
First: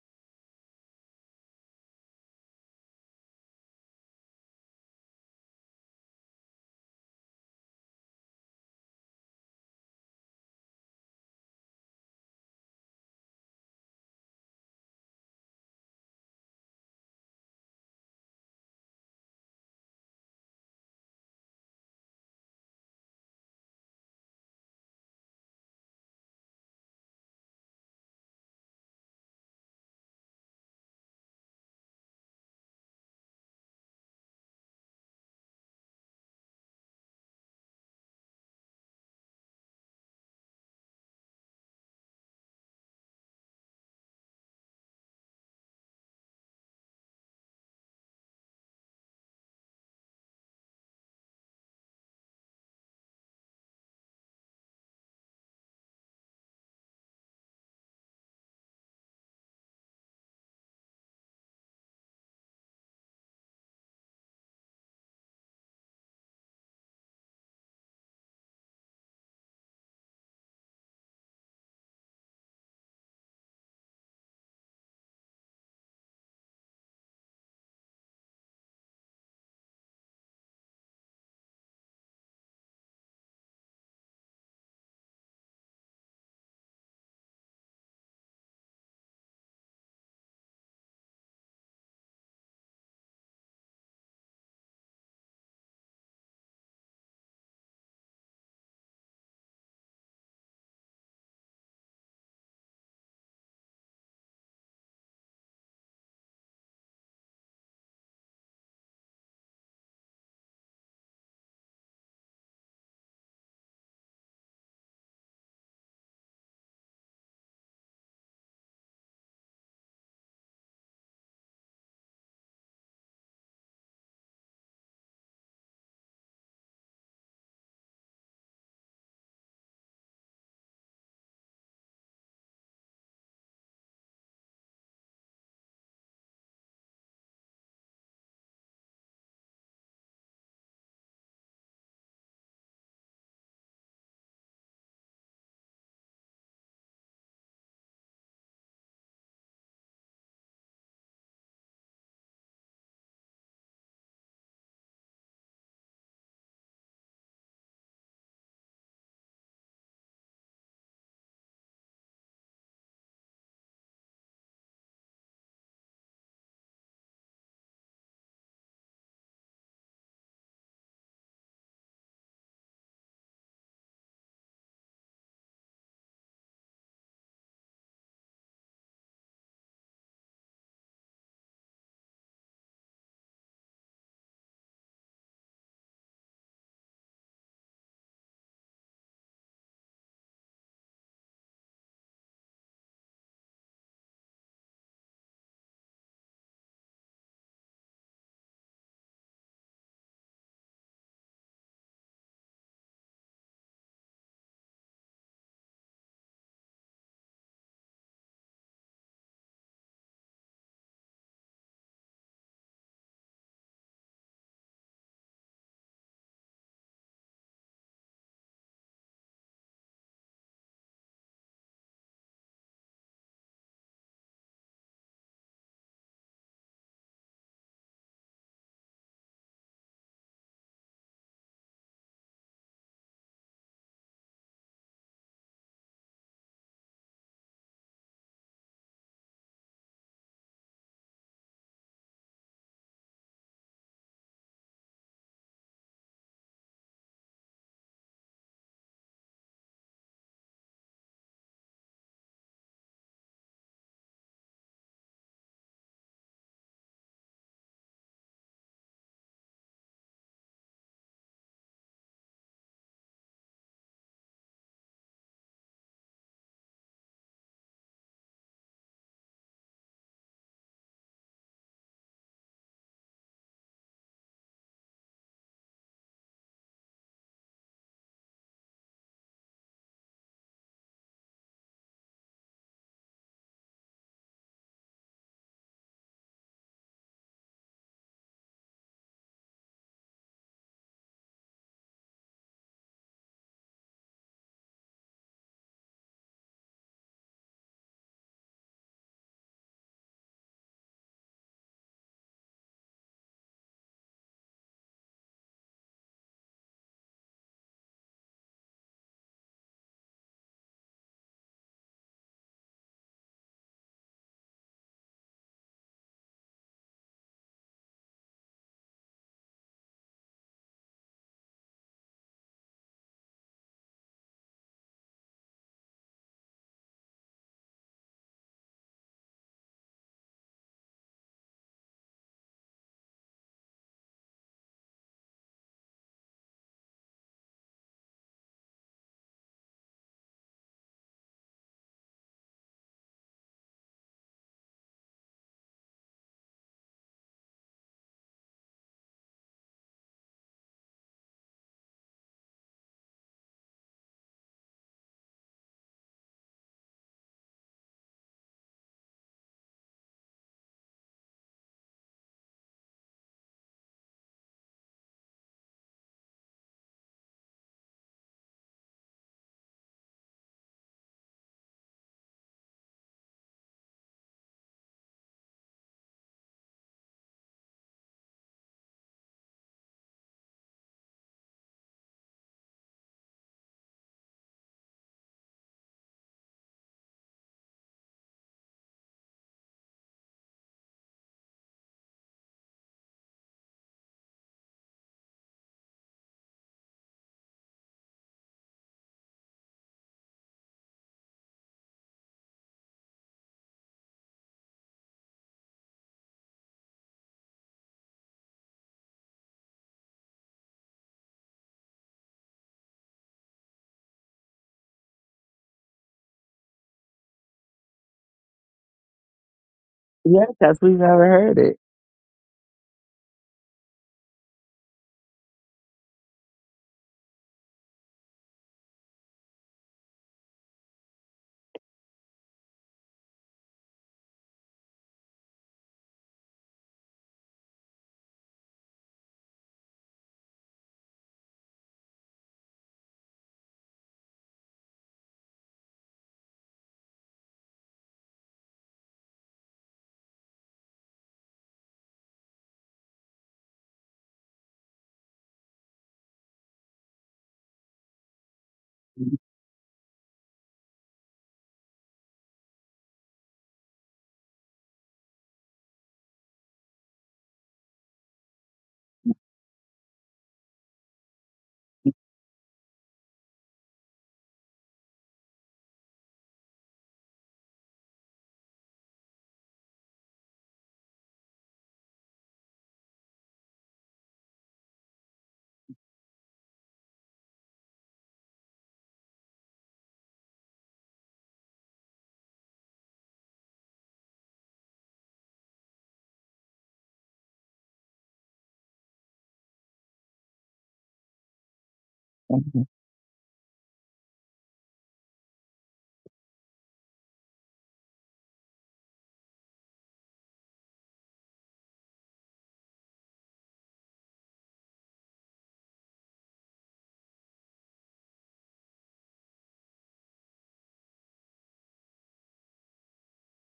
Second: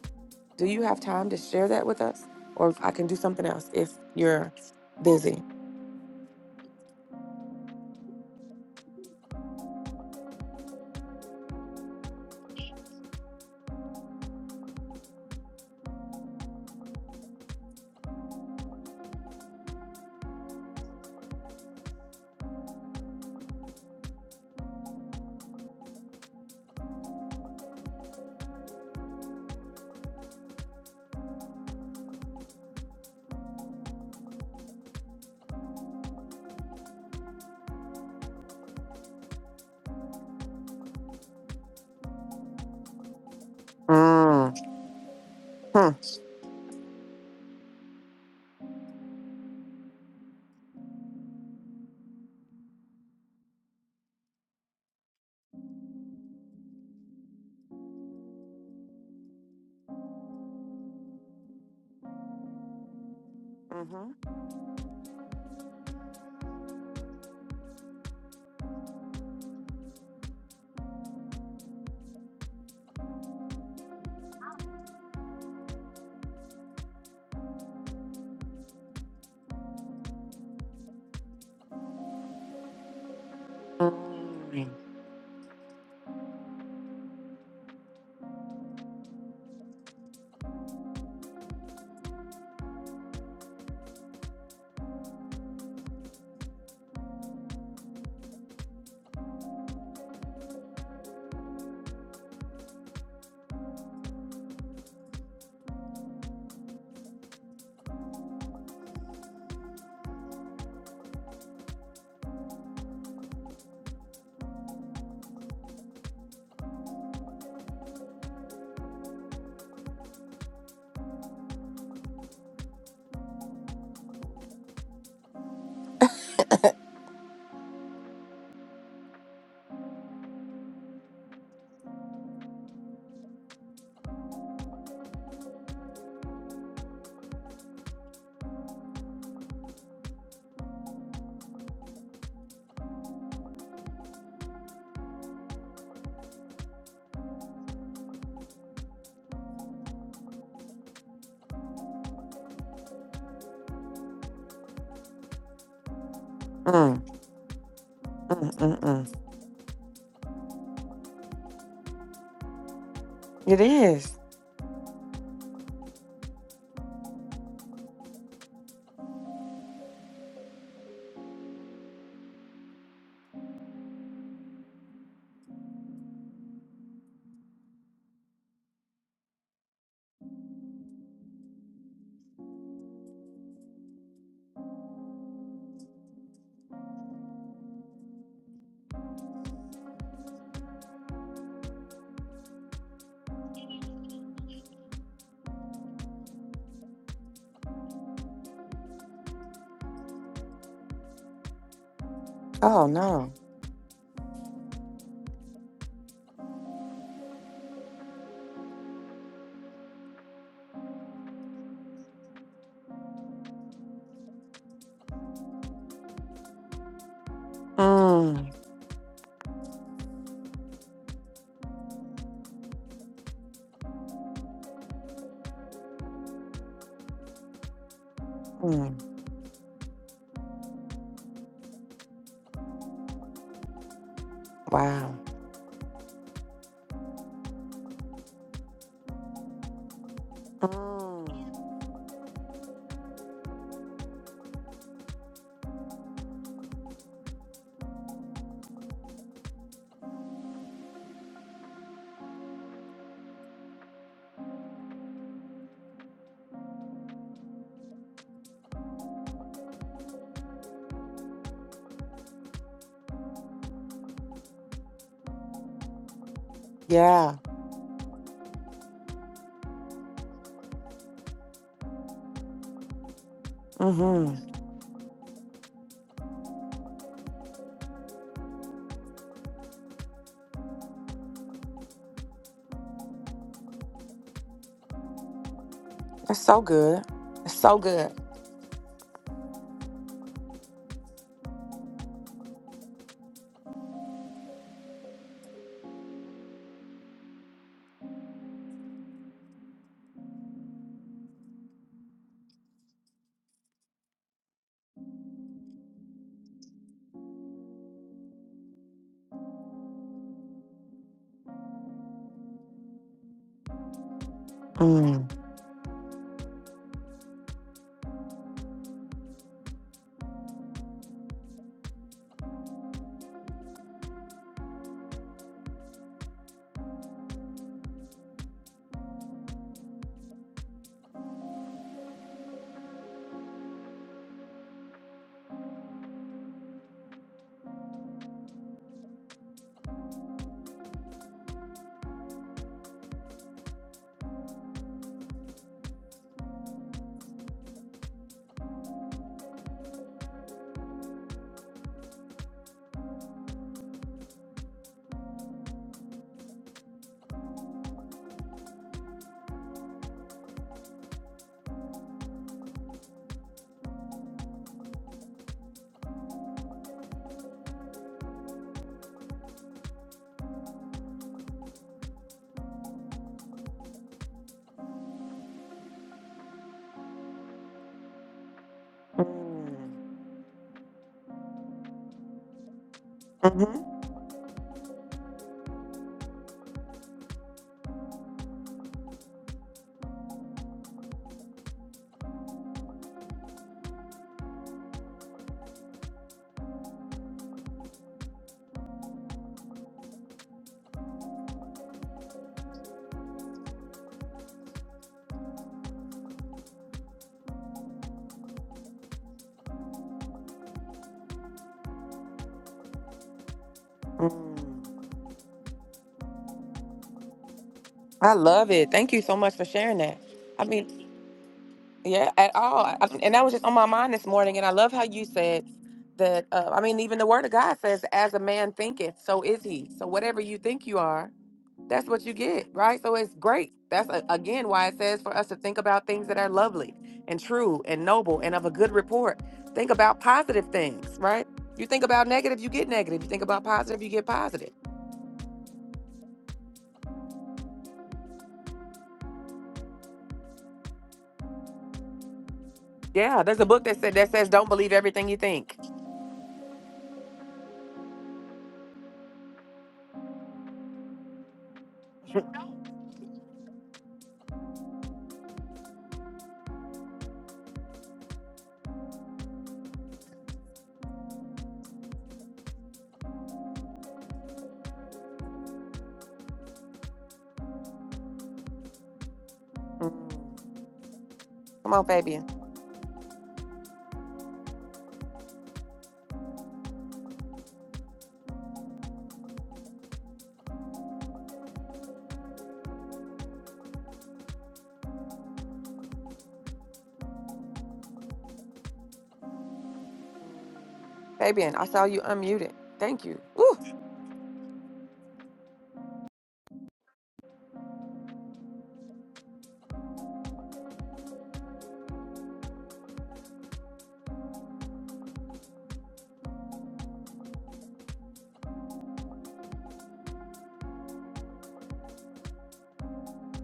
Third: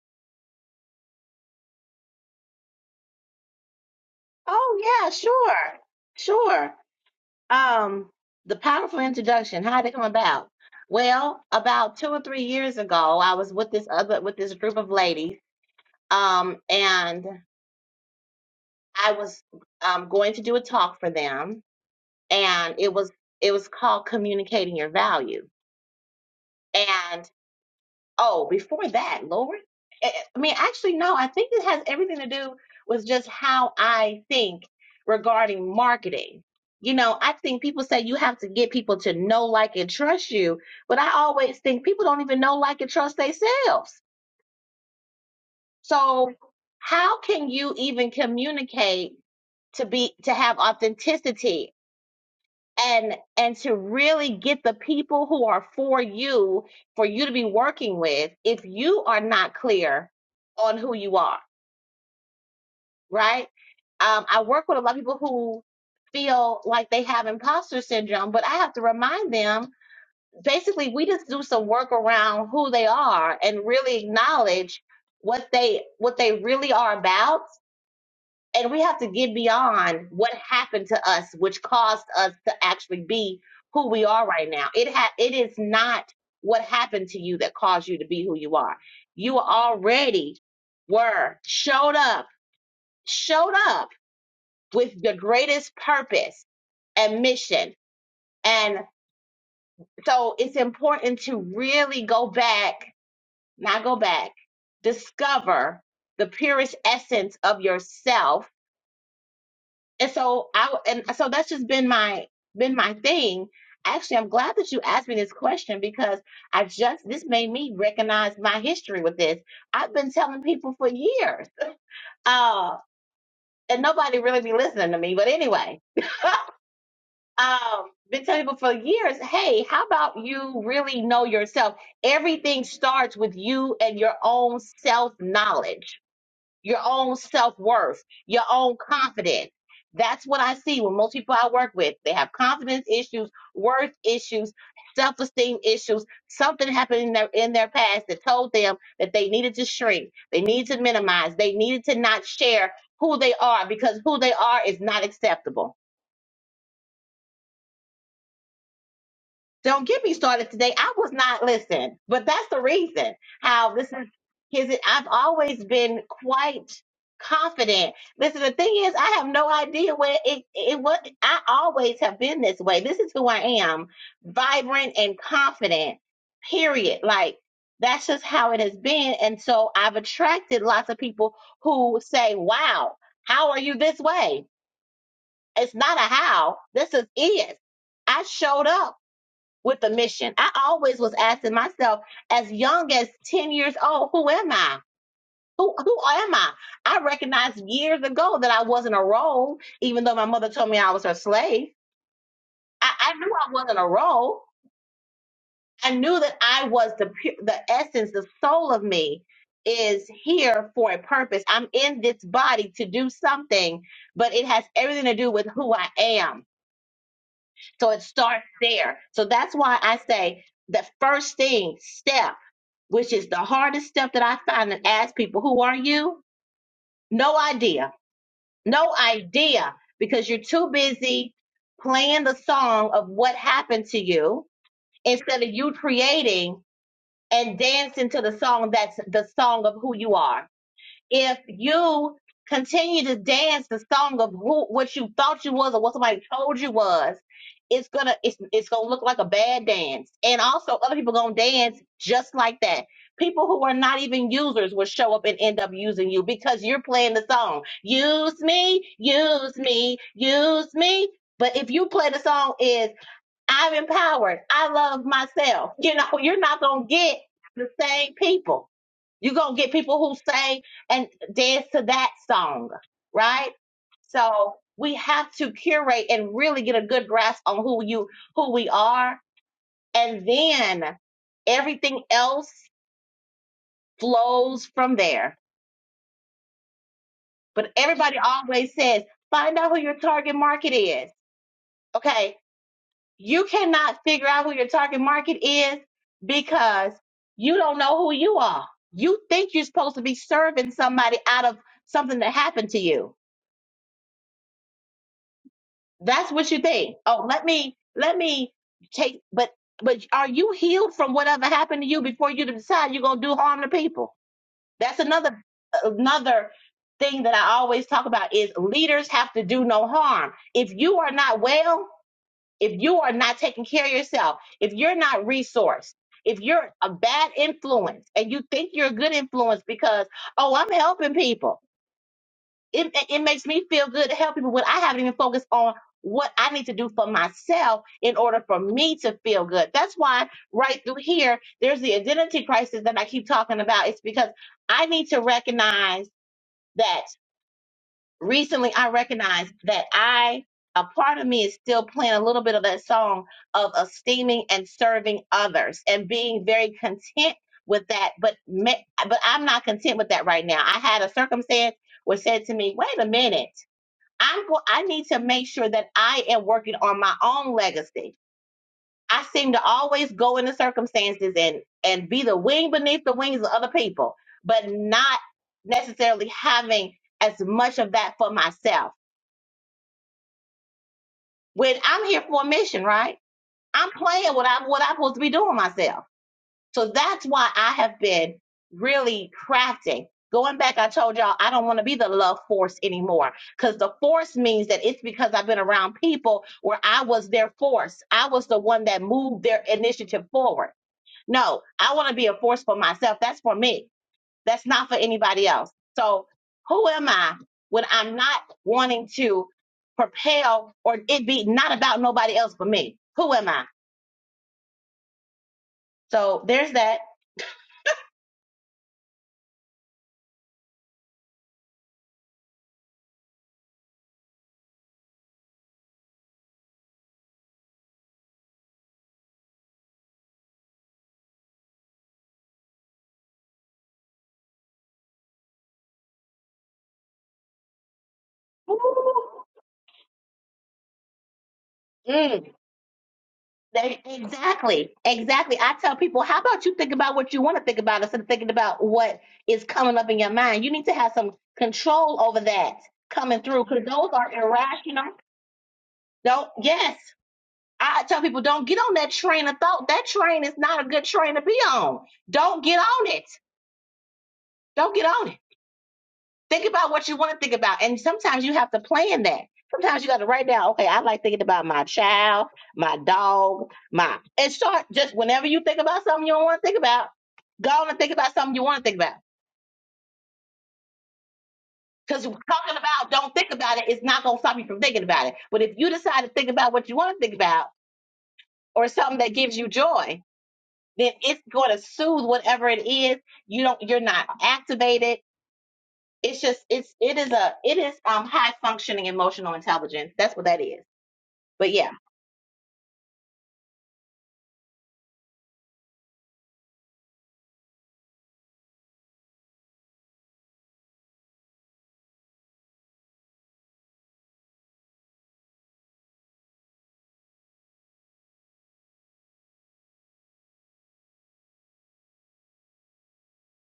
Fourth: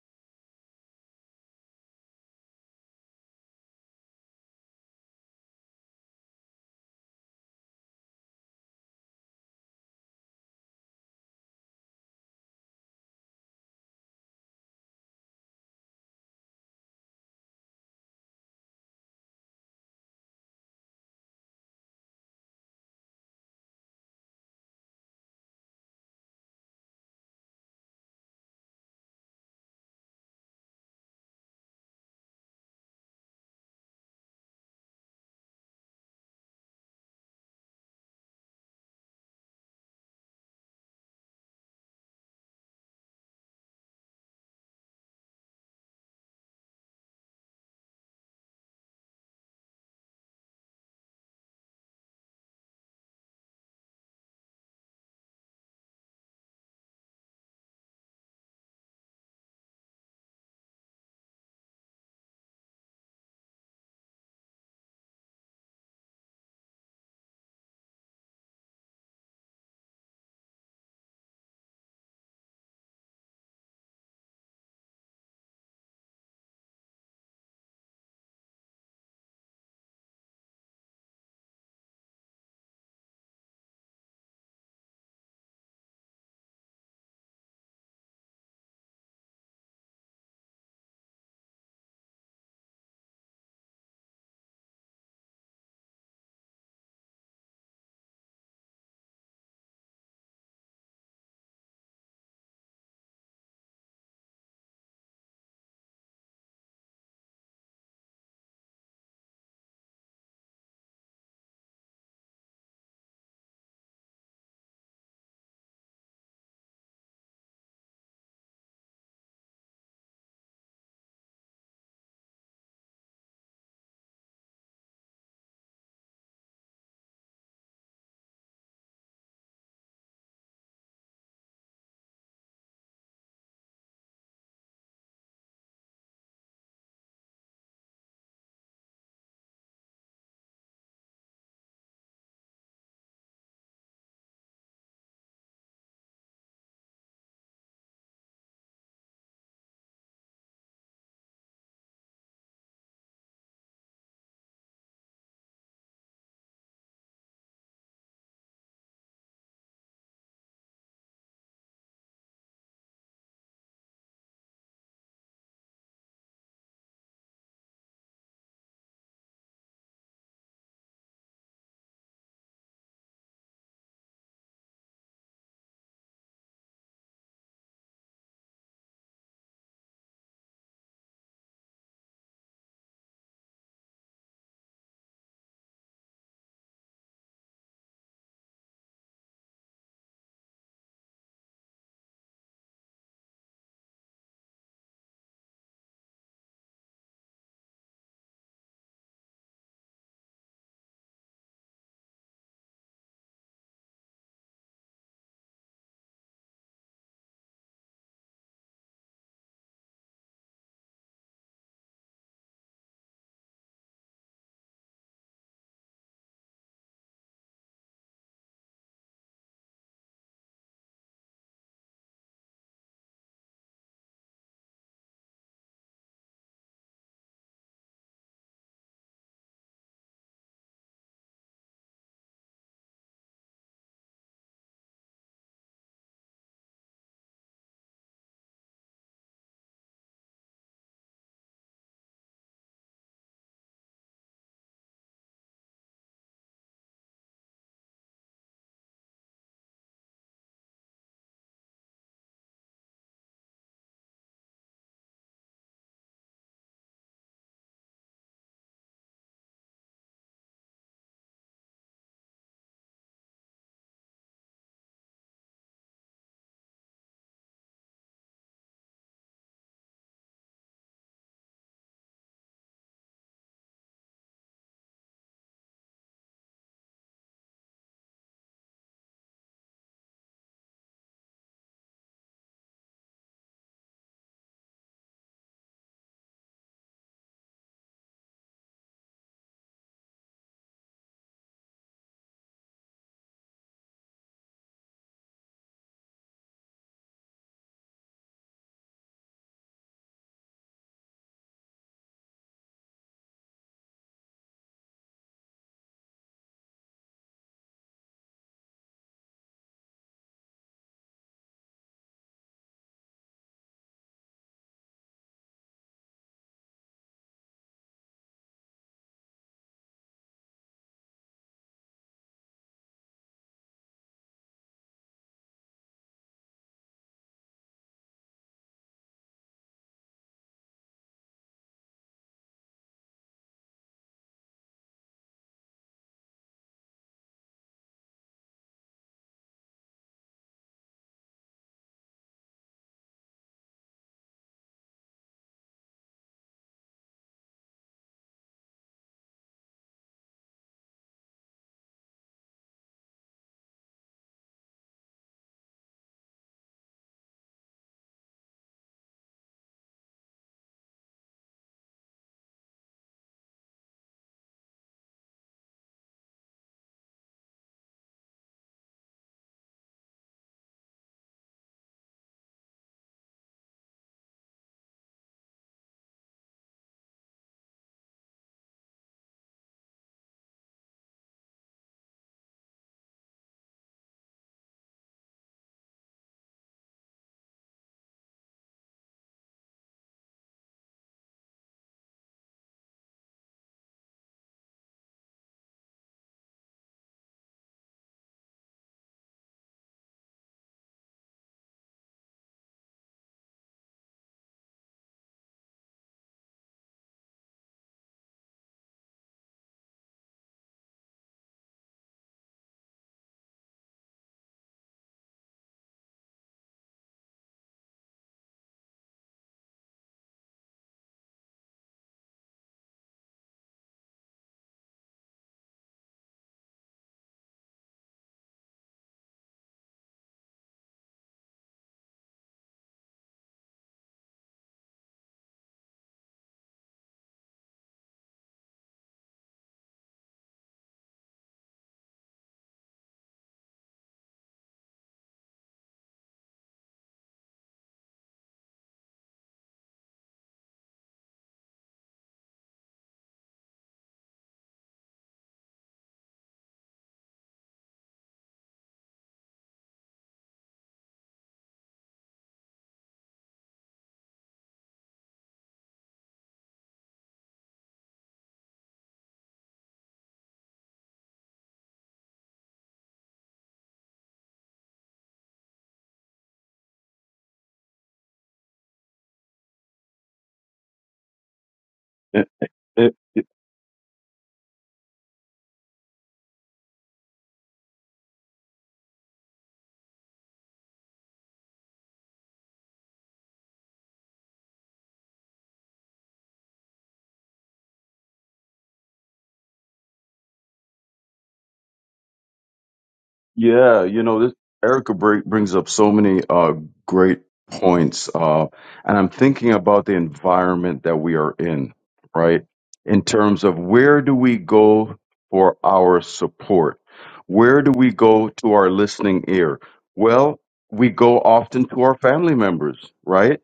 [SPEAKER 1] Do you have time to share that with us? Or if I can do something else if you're
[SPEAKER 3] Oh yeah,
[SPEAKER 1] busy.
[SPEAKER 3] sure, sure. Um, the powerful introduction. How did it come about? Well, about two or three years ago, I was with this other with this group of ladies, um, and I was um, going to do a talk for them, and it was it was called communicating your value, Oh, before that, Lord. I I mean, actually, no, I think it has everything to do with just how I think regarding marketing. You know, I think people say you have to get people to know, like, and trust you, but I always think people don't even know, like, and trust themselves.
[SPEAKER 1] Mm. Hmm.
[SPEAKER 3] So, how can you even communicate to be to have authenticity and and to really get the people who are for you for you to be working with if you are not clear on who you are right
[SPEAKER 1] Mhm.
[SPEAKER 3] um, i work with a lot of people who feel like they have imposter syndrome but i have to remind them basically we just do some work around who they are and really acknowledge what they what they really are about and we have to get beyond what happened to us, which caused us to actually be who we are right now.
[SPEAKER 1] Mm.
[SPEAKER 3] It ha- it is not what happened to you that caused you to be who you are. You already were showed up, showed up with the greatest purpose and mission. And so it's important to really go back, not go back, discover the purest essence of yourself and so I and so that's just been my been my thing. Actually, I'm glad that you asked me this question because I just this made me recognize my history with this. I've been telling people for years, uh, and nobody really be listening to me. But anyway, um, been telling people for years, hey, how about you really know yourself? Everything starts with you and your own self knowledge your own self worth, your own confidence. That's what I see when most people I work with. They have confidence issues, worth issues, self esteem issues. Something happened in their in their past that told them that they needed to shrink, they needed to minimize, they needed to not share who they are because who they are is not acceptable.
[SPEAKER 1] Mm. Mm. Mm. Mm.
[SPEAKER 3] Don't get me started today. I was not listening, but that's the reason
[SPEAKER 1] It
[SPEAKER 3] how this is.
[SPEAKER 1] is.
[SPEAKER 3] His, I've always been quite confident. Listen, the thing is, I have no idea where it, it was. I always have been this way. This is who I am vibrant and confident, period. Like, that's just how it has been. And so I've attracted lots of people who say, Wow, how are you this way? It's not a how, this is it. I showed up with a mission. I always was asking myself, as young as 10 years old, who am I? Who, who am I? I recognized years ago that I wasn't a role, even though my mother told me I was her slave.
[SPEAKER 1] Oh,
[SPEAKER 3] I, I knew
[SPEAKER 1] no.
[SPEAKER 3] I wasn't a role. I knew that I was the pu- the essence, the soul of me is here for a purpose. I'm in this body to do something, but it has everything to do with who I am. So it starts
[SPEAKER 1] Mm.
[SPEAKER 3] there. So that's why I say the first thing, step which is the hardest step that I find and ask people, who are you? No idea. No
[SPEAKER 1] Mm.
[SPEAKER 3] idea. Because you're too busy playing the song of what happened to you
[SPEAKER 1] Wow.
[SPEAKER 3] instead of you creating and dancing to the song that's the song of who you are if
[SPEAKER 1] Mm.
[SPEAKER 3] you continue to dance the song of who what you thought you was or what somebody told you was, it's gonna it's it's gonna look like a bad dance. And also other people gonna dance just like that. People who are not even users will show up and end up using you because you're playing the song. Use me, use me, use me. But if you play the song is I'm empowered. I love myself. You know, (laughs) you're not going to get
[SPEAKER 1] Yeah.
[SPEAKER 3] the same people. You're going to get people who say and dance to that song, right?
[SPEAKER 1] Mm-hmm.
[SPEAKER 3] So we have to curate and really get a good grasp on who you, who we are. And then everything else flows from there.
[SPEAKER 1] That's so good. It's
[SPEAKER 3] But
[SPEAKER 1] so good.
[SPEAKER 3] everybody always says, find out who your target market is. Okay you cannot figure out who your target market is because you don't know who you are. You think you're supposed to be serving somebody out of something that happened to you. That's what you think. Oh, let me let me take but but are you healed from whatever happened to you before you decide you're going to do harm to people? That's
[SPEAKER 1] Mm.
[SPEAKER 3] another another thing that I always talk about is leaders have to do no harm. If you are not well, if you are not taking care of yourself, if you're not resourced, if you're a bad influence and you think you're a good influence because, oh, I'm helping people, it, it makes me feel good to help people when I haven't even focused on what I need to do for myself in order for me to feel good. That's why right through here, there's the identity crisis that I keep talking about. It's because I need to recognize that recently I recognized that I a part of me is still playing a little bit of that song of esteeming and serving others and being very content with that but ma- but I'm not content with that right now. I had a circumstance where said to me, "Wait a minute. I'm go- I need to make sure that I am working on my own legacy." I seem to always go into circumstances and and be the wing beneath the wings of other people, but not necessarily having as much of that for myself.
[SPEAKER 1] Mm.
[SPEAKER 3] when I'm here for a mission, right?
[SPEAKER 1] Mm-hmm.
[SPEAKER 3] I'm playing what I'm what I'm supposed to be doing myself. So that's why I have been really crafting. Going back, I told y'all I don't want to be the love force anymore because the force means that it's because I've been around people where I was their force. I was the one that moved their initiative forward. No, I want to be a force for myself. That's for me. That's not for anybody else. So who am I when I'm not wanting to propel or it be not about nobody else but me? Who am I?
[SPEAKER 1] Mm.
[SPEAKER 3] So there's that.
[SPEAKER 1] I love it. Thank you so much for sharing that.
[SPEAKER 2] yeah
[SPEAKER 1] I
[SPEAKER 2] because
[SPEAKER 1] mean,
[SPEAKER 2] we've never heard it
[SPEAKER 1] Yeah, at all. I- mean, And that was just on my mind this morning. And I love how you said that. Uh, I mean, even the word of God says, as a man thinketh, so is he. So whatever you think you are, that's what you get, right? So it's great. That's a, again why it says for us to think about things that are lovely and true and noble and of a good
[SPEAKER 3] Ooh.
[SPEAKER 1] report. Think about positive things, right? You think about
[SPEAKER 3] Mm,
[SPEAKER 1] negative, you get negative. You think about
[SPEAKER 3] that-
[SPEAKER 1] positive, you get positive.
[SPEAKER 3] exactly. Exactly. I tell people, how about you think about what you want to think about instead of thinking about what is coming up in your mind? You need to have some control over that
[SPEAKER 1] Yeah,
[SPEAKER 3] coming
[SPEAKER 1] there's
[SPEAKER 3] through
[SPEAKER 1] a book
[SPEAKER 3] because
[SPEAKER 1] that
[SPEAKER 3] those
[SPEAKER 1] said that
[SPEAKER 3] are
[SPEAKER 1] says don't believe
[SPEAKER 3] irrational.
[SPEAKER 1] everything you think.
[SPEAKER 3] Don't, yes. I tell people don't get on that train of thought. That train is not a good train to be on. Don't get on it. Don't get on it. Think about what you want to think about. And sometimes you have to plan that. Sometimes you got to write down, okay, I like thinking about my child, my dog, my. And start just whenever you think about something you don't want to think about, go on and think about something you want to think about.
[SPEAKER 1] Mm. Come on,
[SPEAKER 3] Because talking
[SPEAKER 4] Eh,
[SPEAKER 1] Fabian.
[SPEAKER 3] about
[SPEAKER 4] eh,
[SPEAKER 3] don't think about it is not going to stop you from thinking about it. But if you decide to think about what you want to think about or something that gives you joy, then it's going to soothe whatever it is you don't you're not activated it's just it's it is a it is um high functioning emotional intelligence that's what that is but
[SPEAKER 1] Fabian, I
[SPEAKER 3] yeah
[SPEAKER 1] saw you unmuted.
[SPEAKER 2] Mhm.
[SPEAKER 1] Thank you. Woo.
[SPEAKER 4] Yeah, you know, this Erica break brings up so many uh, great points, uh, and I'm thinking about the environment that we are in, right? In terms of where do we go for our support? Where do we go to our listening ear? Well, we go often to our family members, right?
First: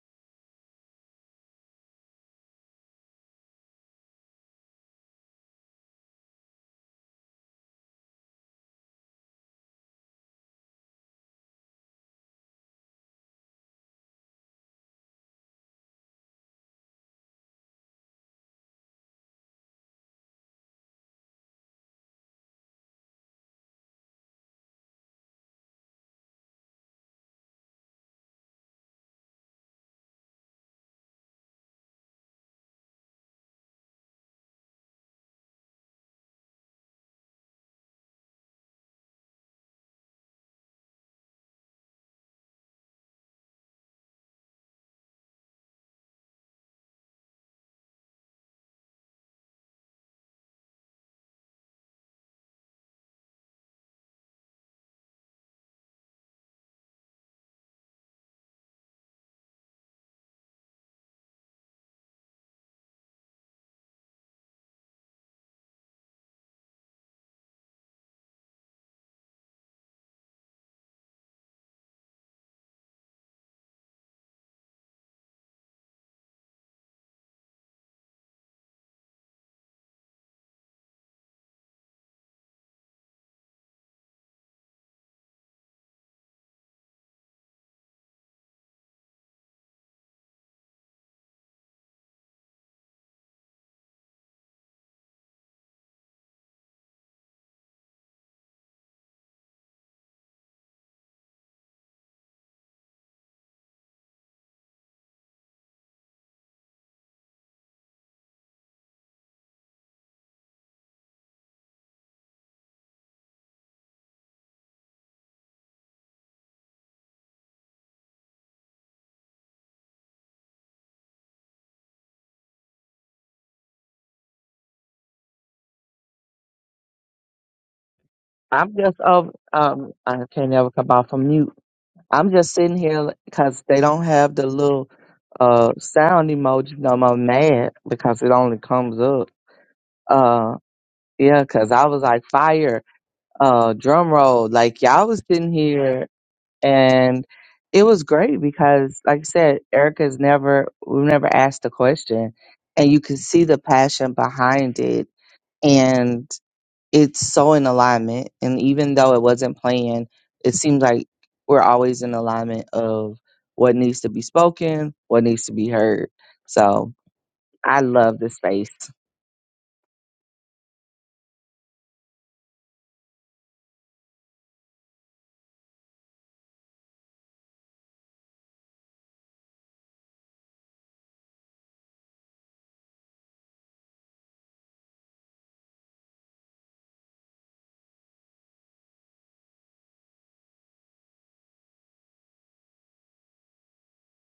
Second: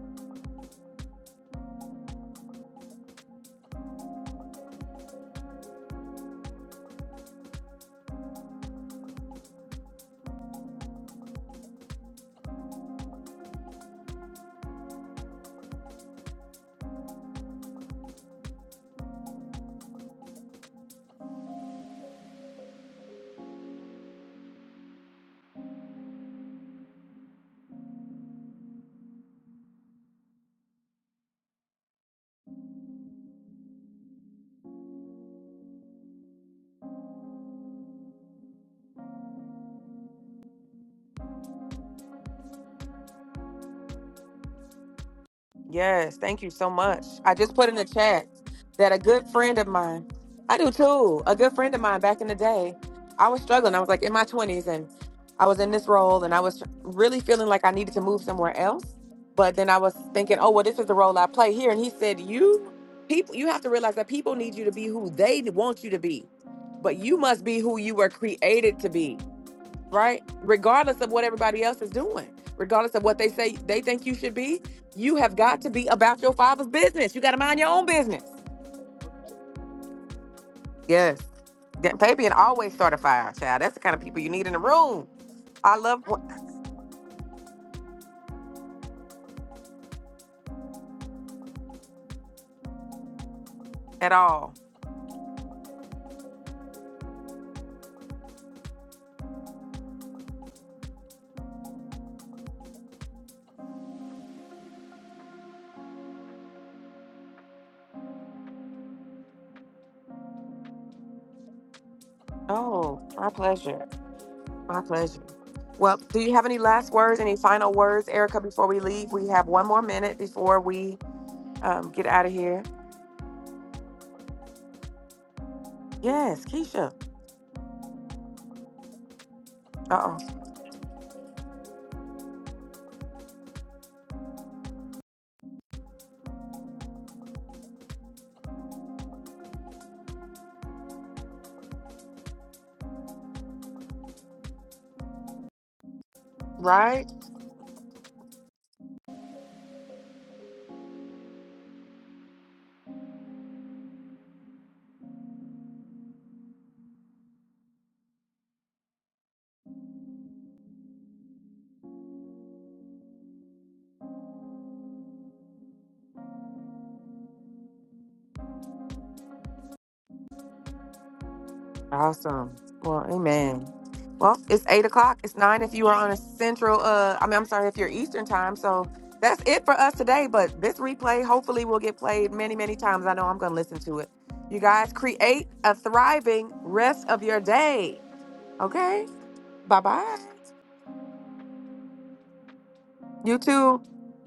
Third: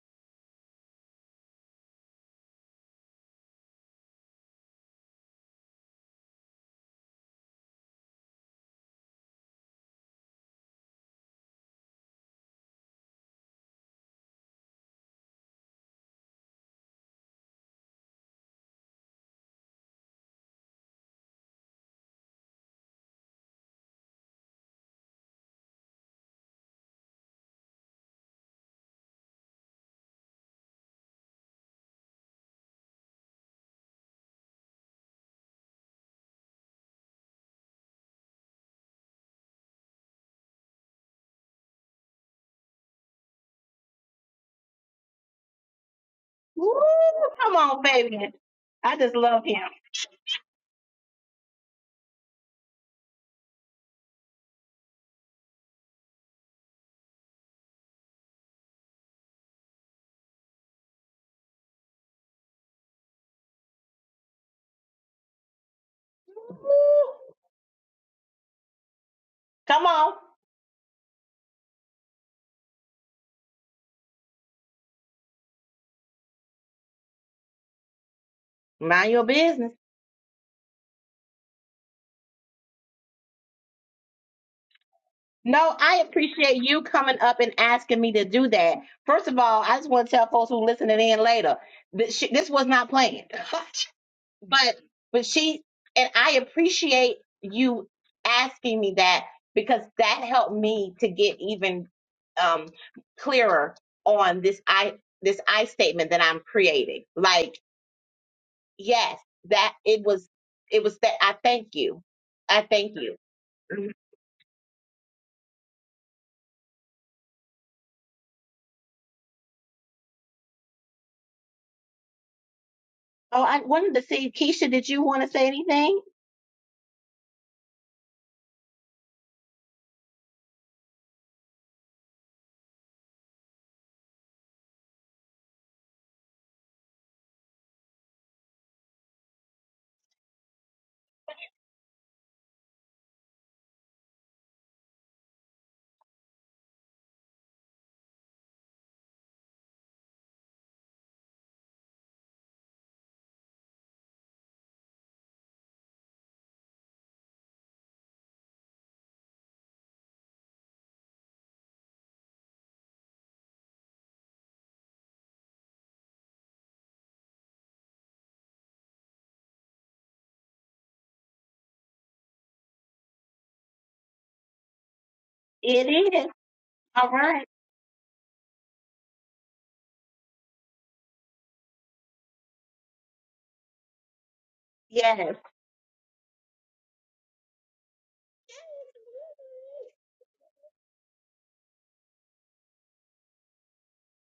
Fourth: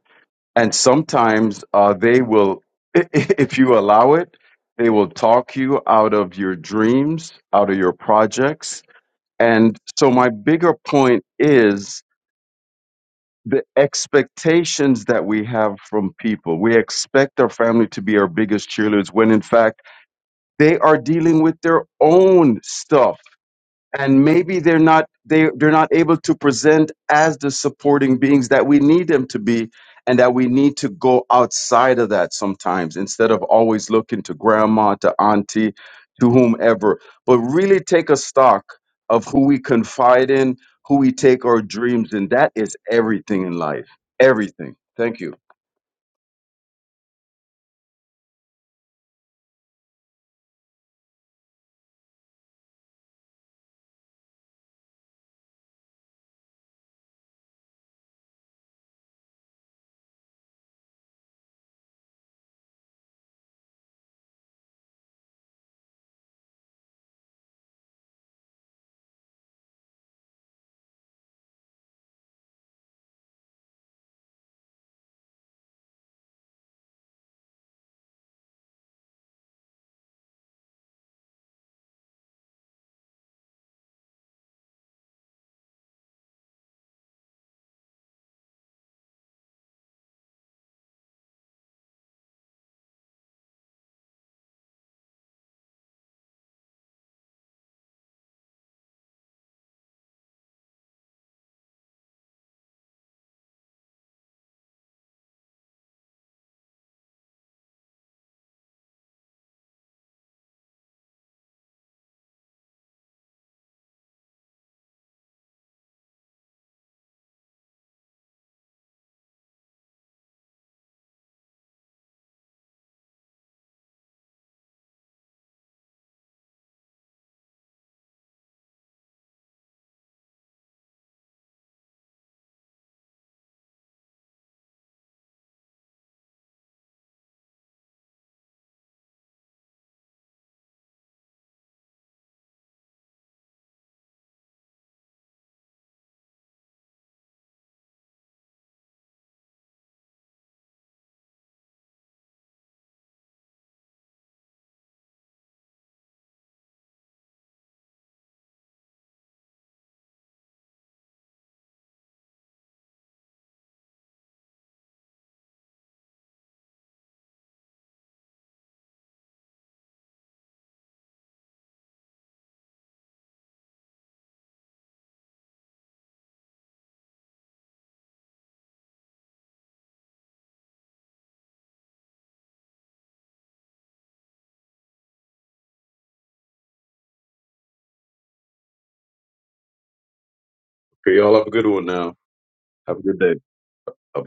[SPEAKER 4] And sometimes uh, they will, (laughs) if you allow it, they will talk you out of your dreams, out of your projects and so, my bigger point is the expectations that we have from people. We expect our family to be our biggest cheerleaders when, in fact, they are dealing with their own stuff and maybe they're not they they're not able to present as the supporting beings that we need them to be and that we need to go outside of that sometimes instead of always looking to grandma to auntie to whomever but really take a stock of who we confide in who we take our dreams in that is everything in life everything thank you
[SPEAKER 1] Yes, thank you so
[SPEAKER 3] Woo,
[SPEAKER 1] much. I just
[SPEAKER 3] come
[SPEAKER 1] put in
[SPEAKER 3] on
[SPEAKER 1] the chat
[SPEAKER 3] baby
[SPEAKER 1] that
[SPEAKER 3] i
[SPEAKER 1] a
[SPEAKER 3] just
[SPEAKER 1] good
[SPEAKER 3] love
[SPEAKER 1] friend
[SPEAKER 3] him
[SPEAKER 1] of mine, I do too, a good friend of mine back in the day, I was struggling. I was like in my 20s and I was in this role and I was really feeling like I needed to move somewhere else. But then I was thinking, oh, well, this is the role I play here. And he said, you people, you have to realize that people need you to be who they want you to be,
[SPEAKER 3] Woo,
[SPEAKER 1] but you must be who you were created to be
[SPEAKER 3] come on
[SPEAKER 1] right? Regardless of what everybody else is doing, regardless of what they say they think you should be, you have got to be about your father's business. You got to mind your own business.
[SPEAKER 3] mind your business
[SPEAKER 1] Yes. That baby and always start a fire, child. That's the kind of people you need in the room. I
[SPEAKER 3] no i
[SPEAKER 1] love
[SPEAKER 3] appreciate you coming up and asking me to do that first of all i just want to tell folks who listening in later that sh- this was not planned (laughs)
[SPEAKER 1] at all.
[SPEAKER 3] but but she and I appreciate you asking me that because that helped me to get even um clearer on this I this I statement that I'm creating. Like, yes, that it was it was that I thank you. I thank
[SPEAKER 1] Oh,
[SPEAKER 3] you.
[SPEAKER 1] my pleasure.
[SPEAKER 3] Mhm.
[SPEAKER 1] My pleasure. Well, do you have any last words, any final words, Erica, before we leave? We have one more minute before we um, get out of here.
[SPEAKER 3] Oh, I wanted to see Keisha, did you want to say anything?
[SPEAKER 1] Yes, Keisha.
[SPEAKER 2] i'm just over um
[SPEAKER 1] Uh
[SPEAKER 2] i
[SPEAKER 1] oh.
[SPEAKER 2] can't ever come off from mute i'm just sitting here because they don't have the little uh sound emoji no more mad because it only comes up uh yeah because i was like fire uh drum roll like y'all was sitting here
[SPEAKER 1] Right?
[SPEAKER 2] and it was great because like i said erica's never we've never asked the question and you can see the passion behind it and it's so in alignment and even though it wasn't planned it seems like we're always in alignment of what needs to be spoken what needs to be heard so i love the space
[SPEAKER 1] Awesome. Well, amen. Well, it's eight o'clock. It's nine if you
[SPEAKER 3] It
[SPEAKER 1] are on a
[SPEAKER 3] is.
[SPEAKER 1] central
[SPEAKER 3] All
[SPEAKER 1] uh I mean I'm
[SPEAKER 3] right.
[SPEAKER 1] sorry if you're Eastern time. So that's it for us today. But this replay hopefully will get played many, many times. I know I'm gonna listen to it. You guys
[SPEAKER 3] Yes.
[SPEAKER 1] create a thriving rest of your day. Okay? Bye bye.
[SPEAKER 4] okay y'all have a good one now have a good day
[SPEAKER 1] You too.
[SPEAKER 4] bye bye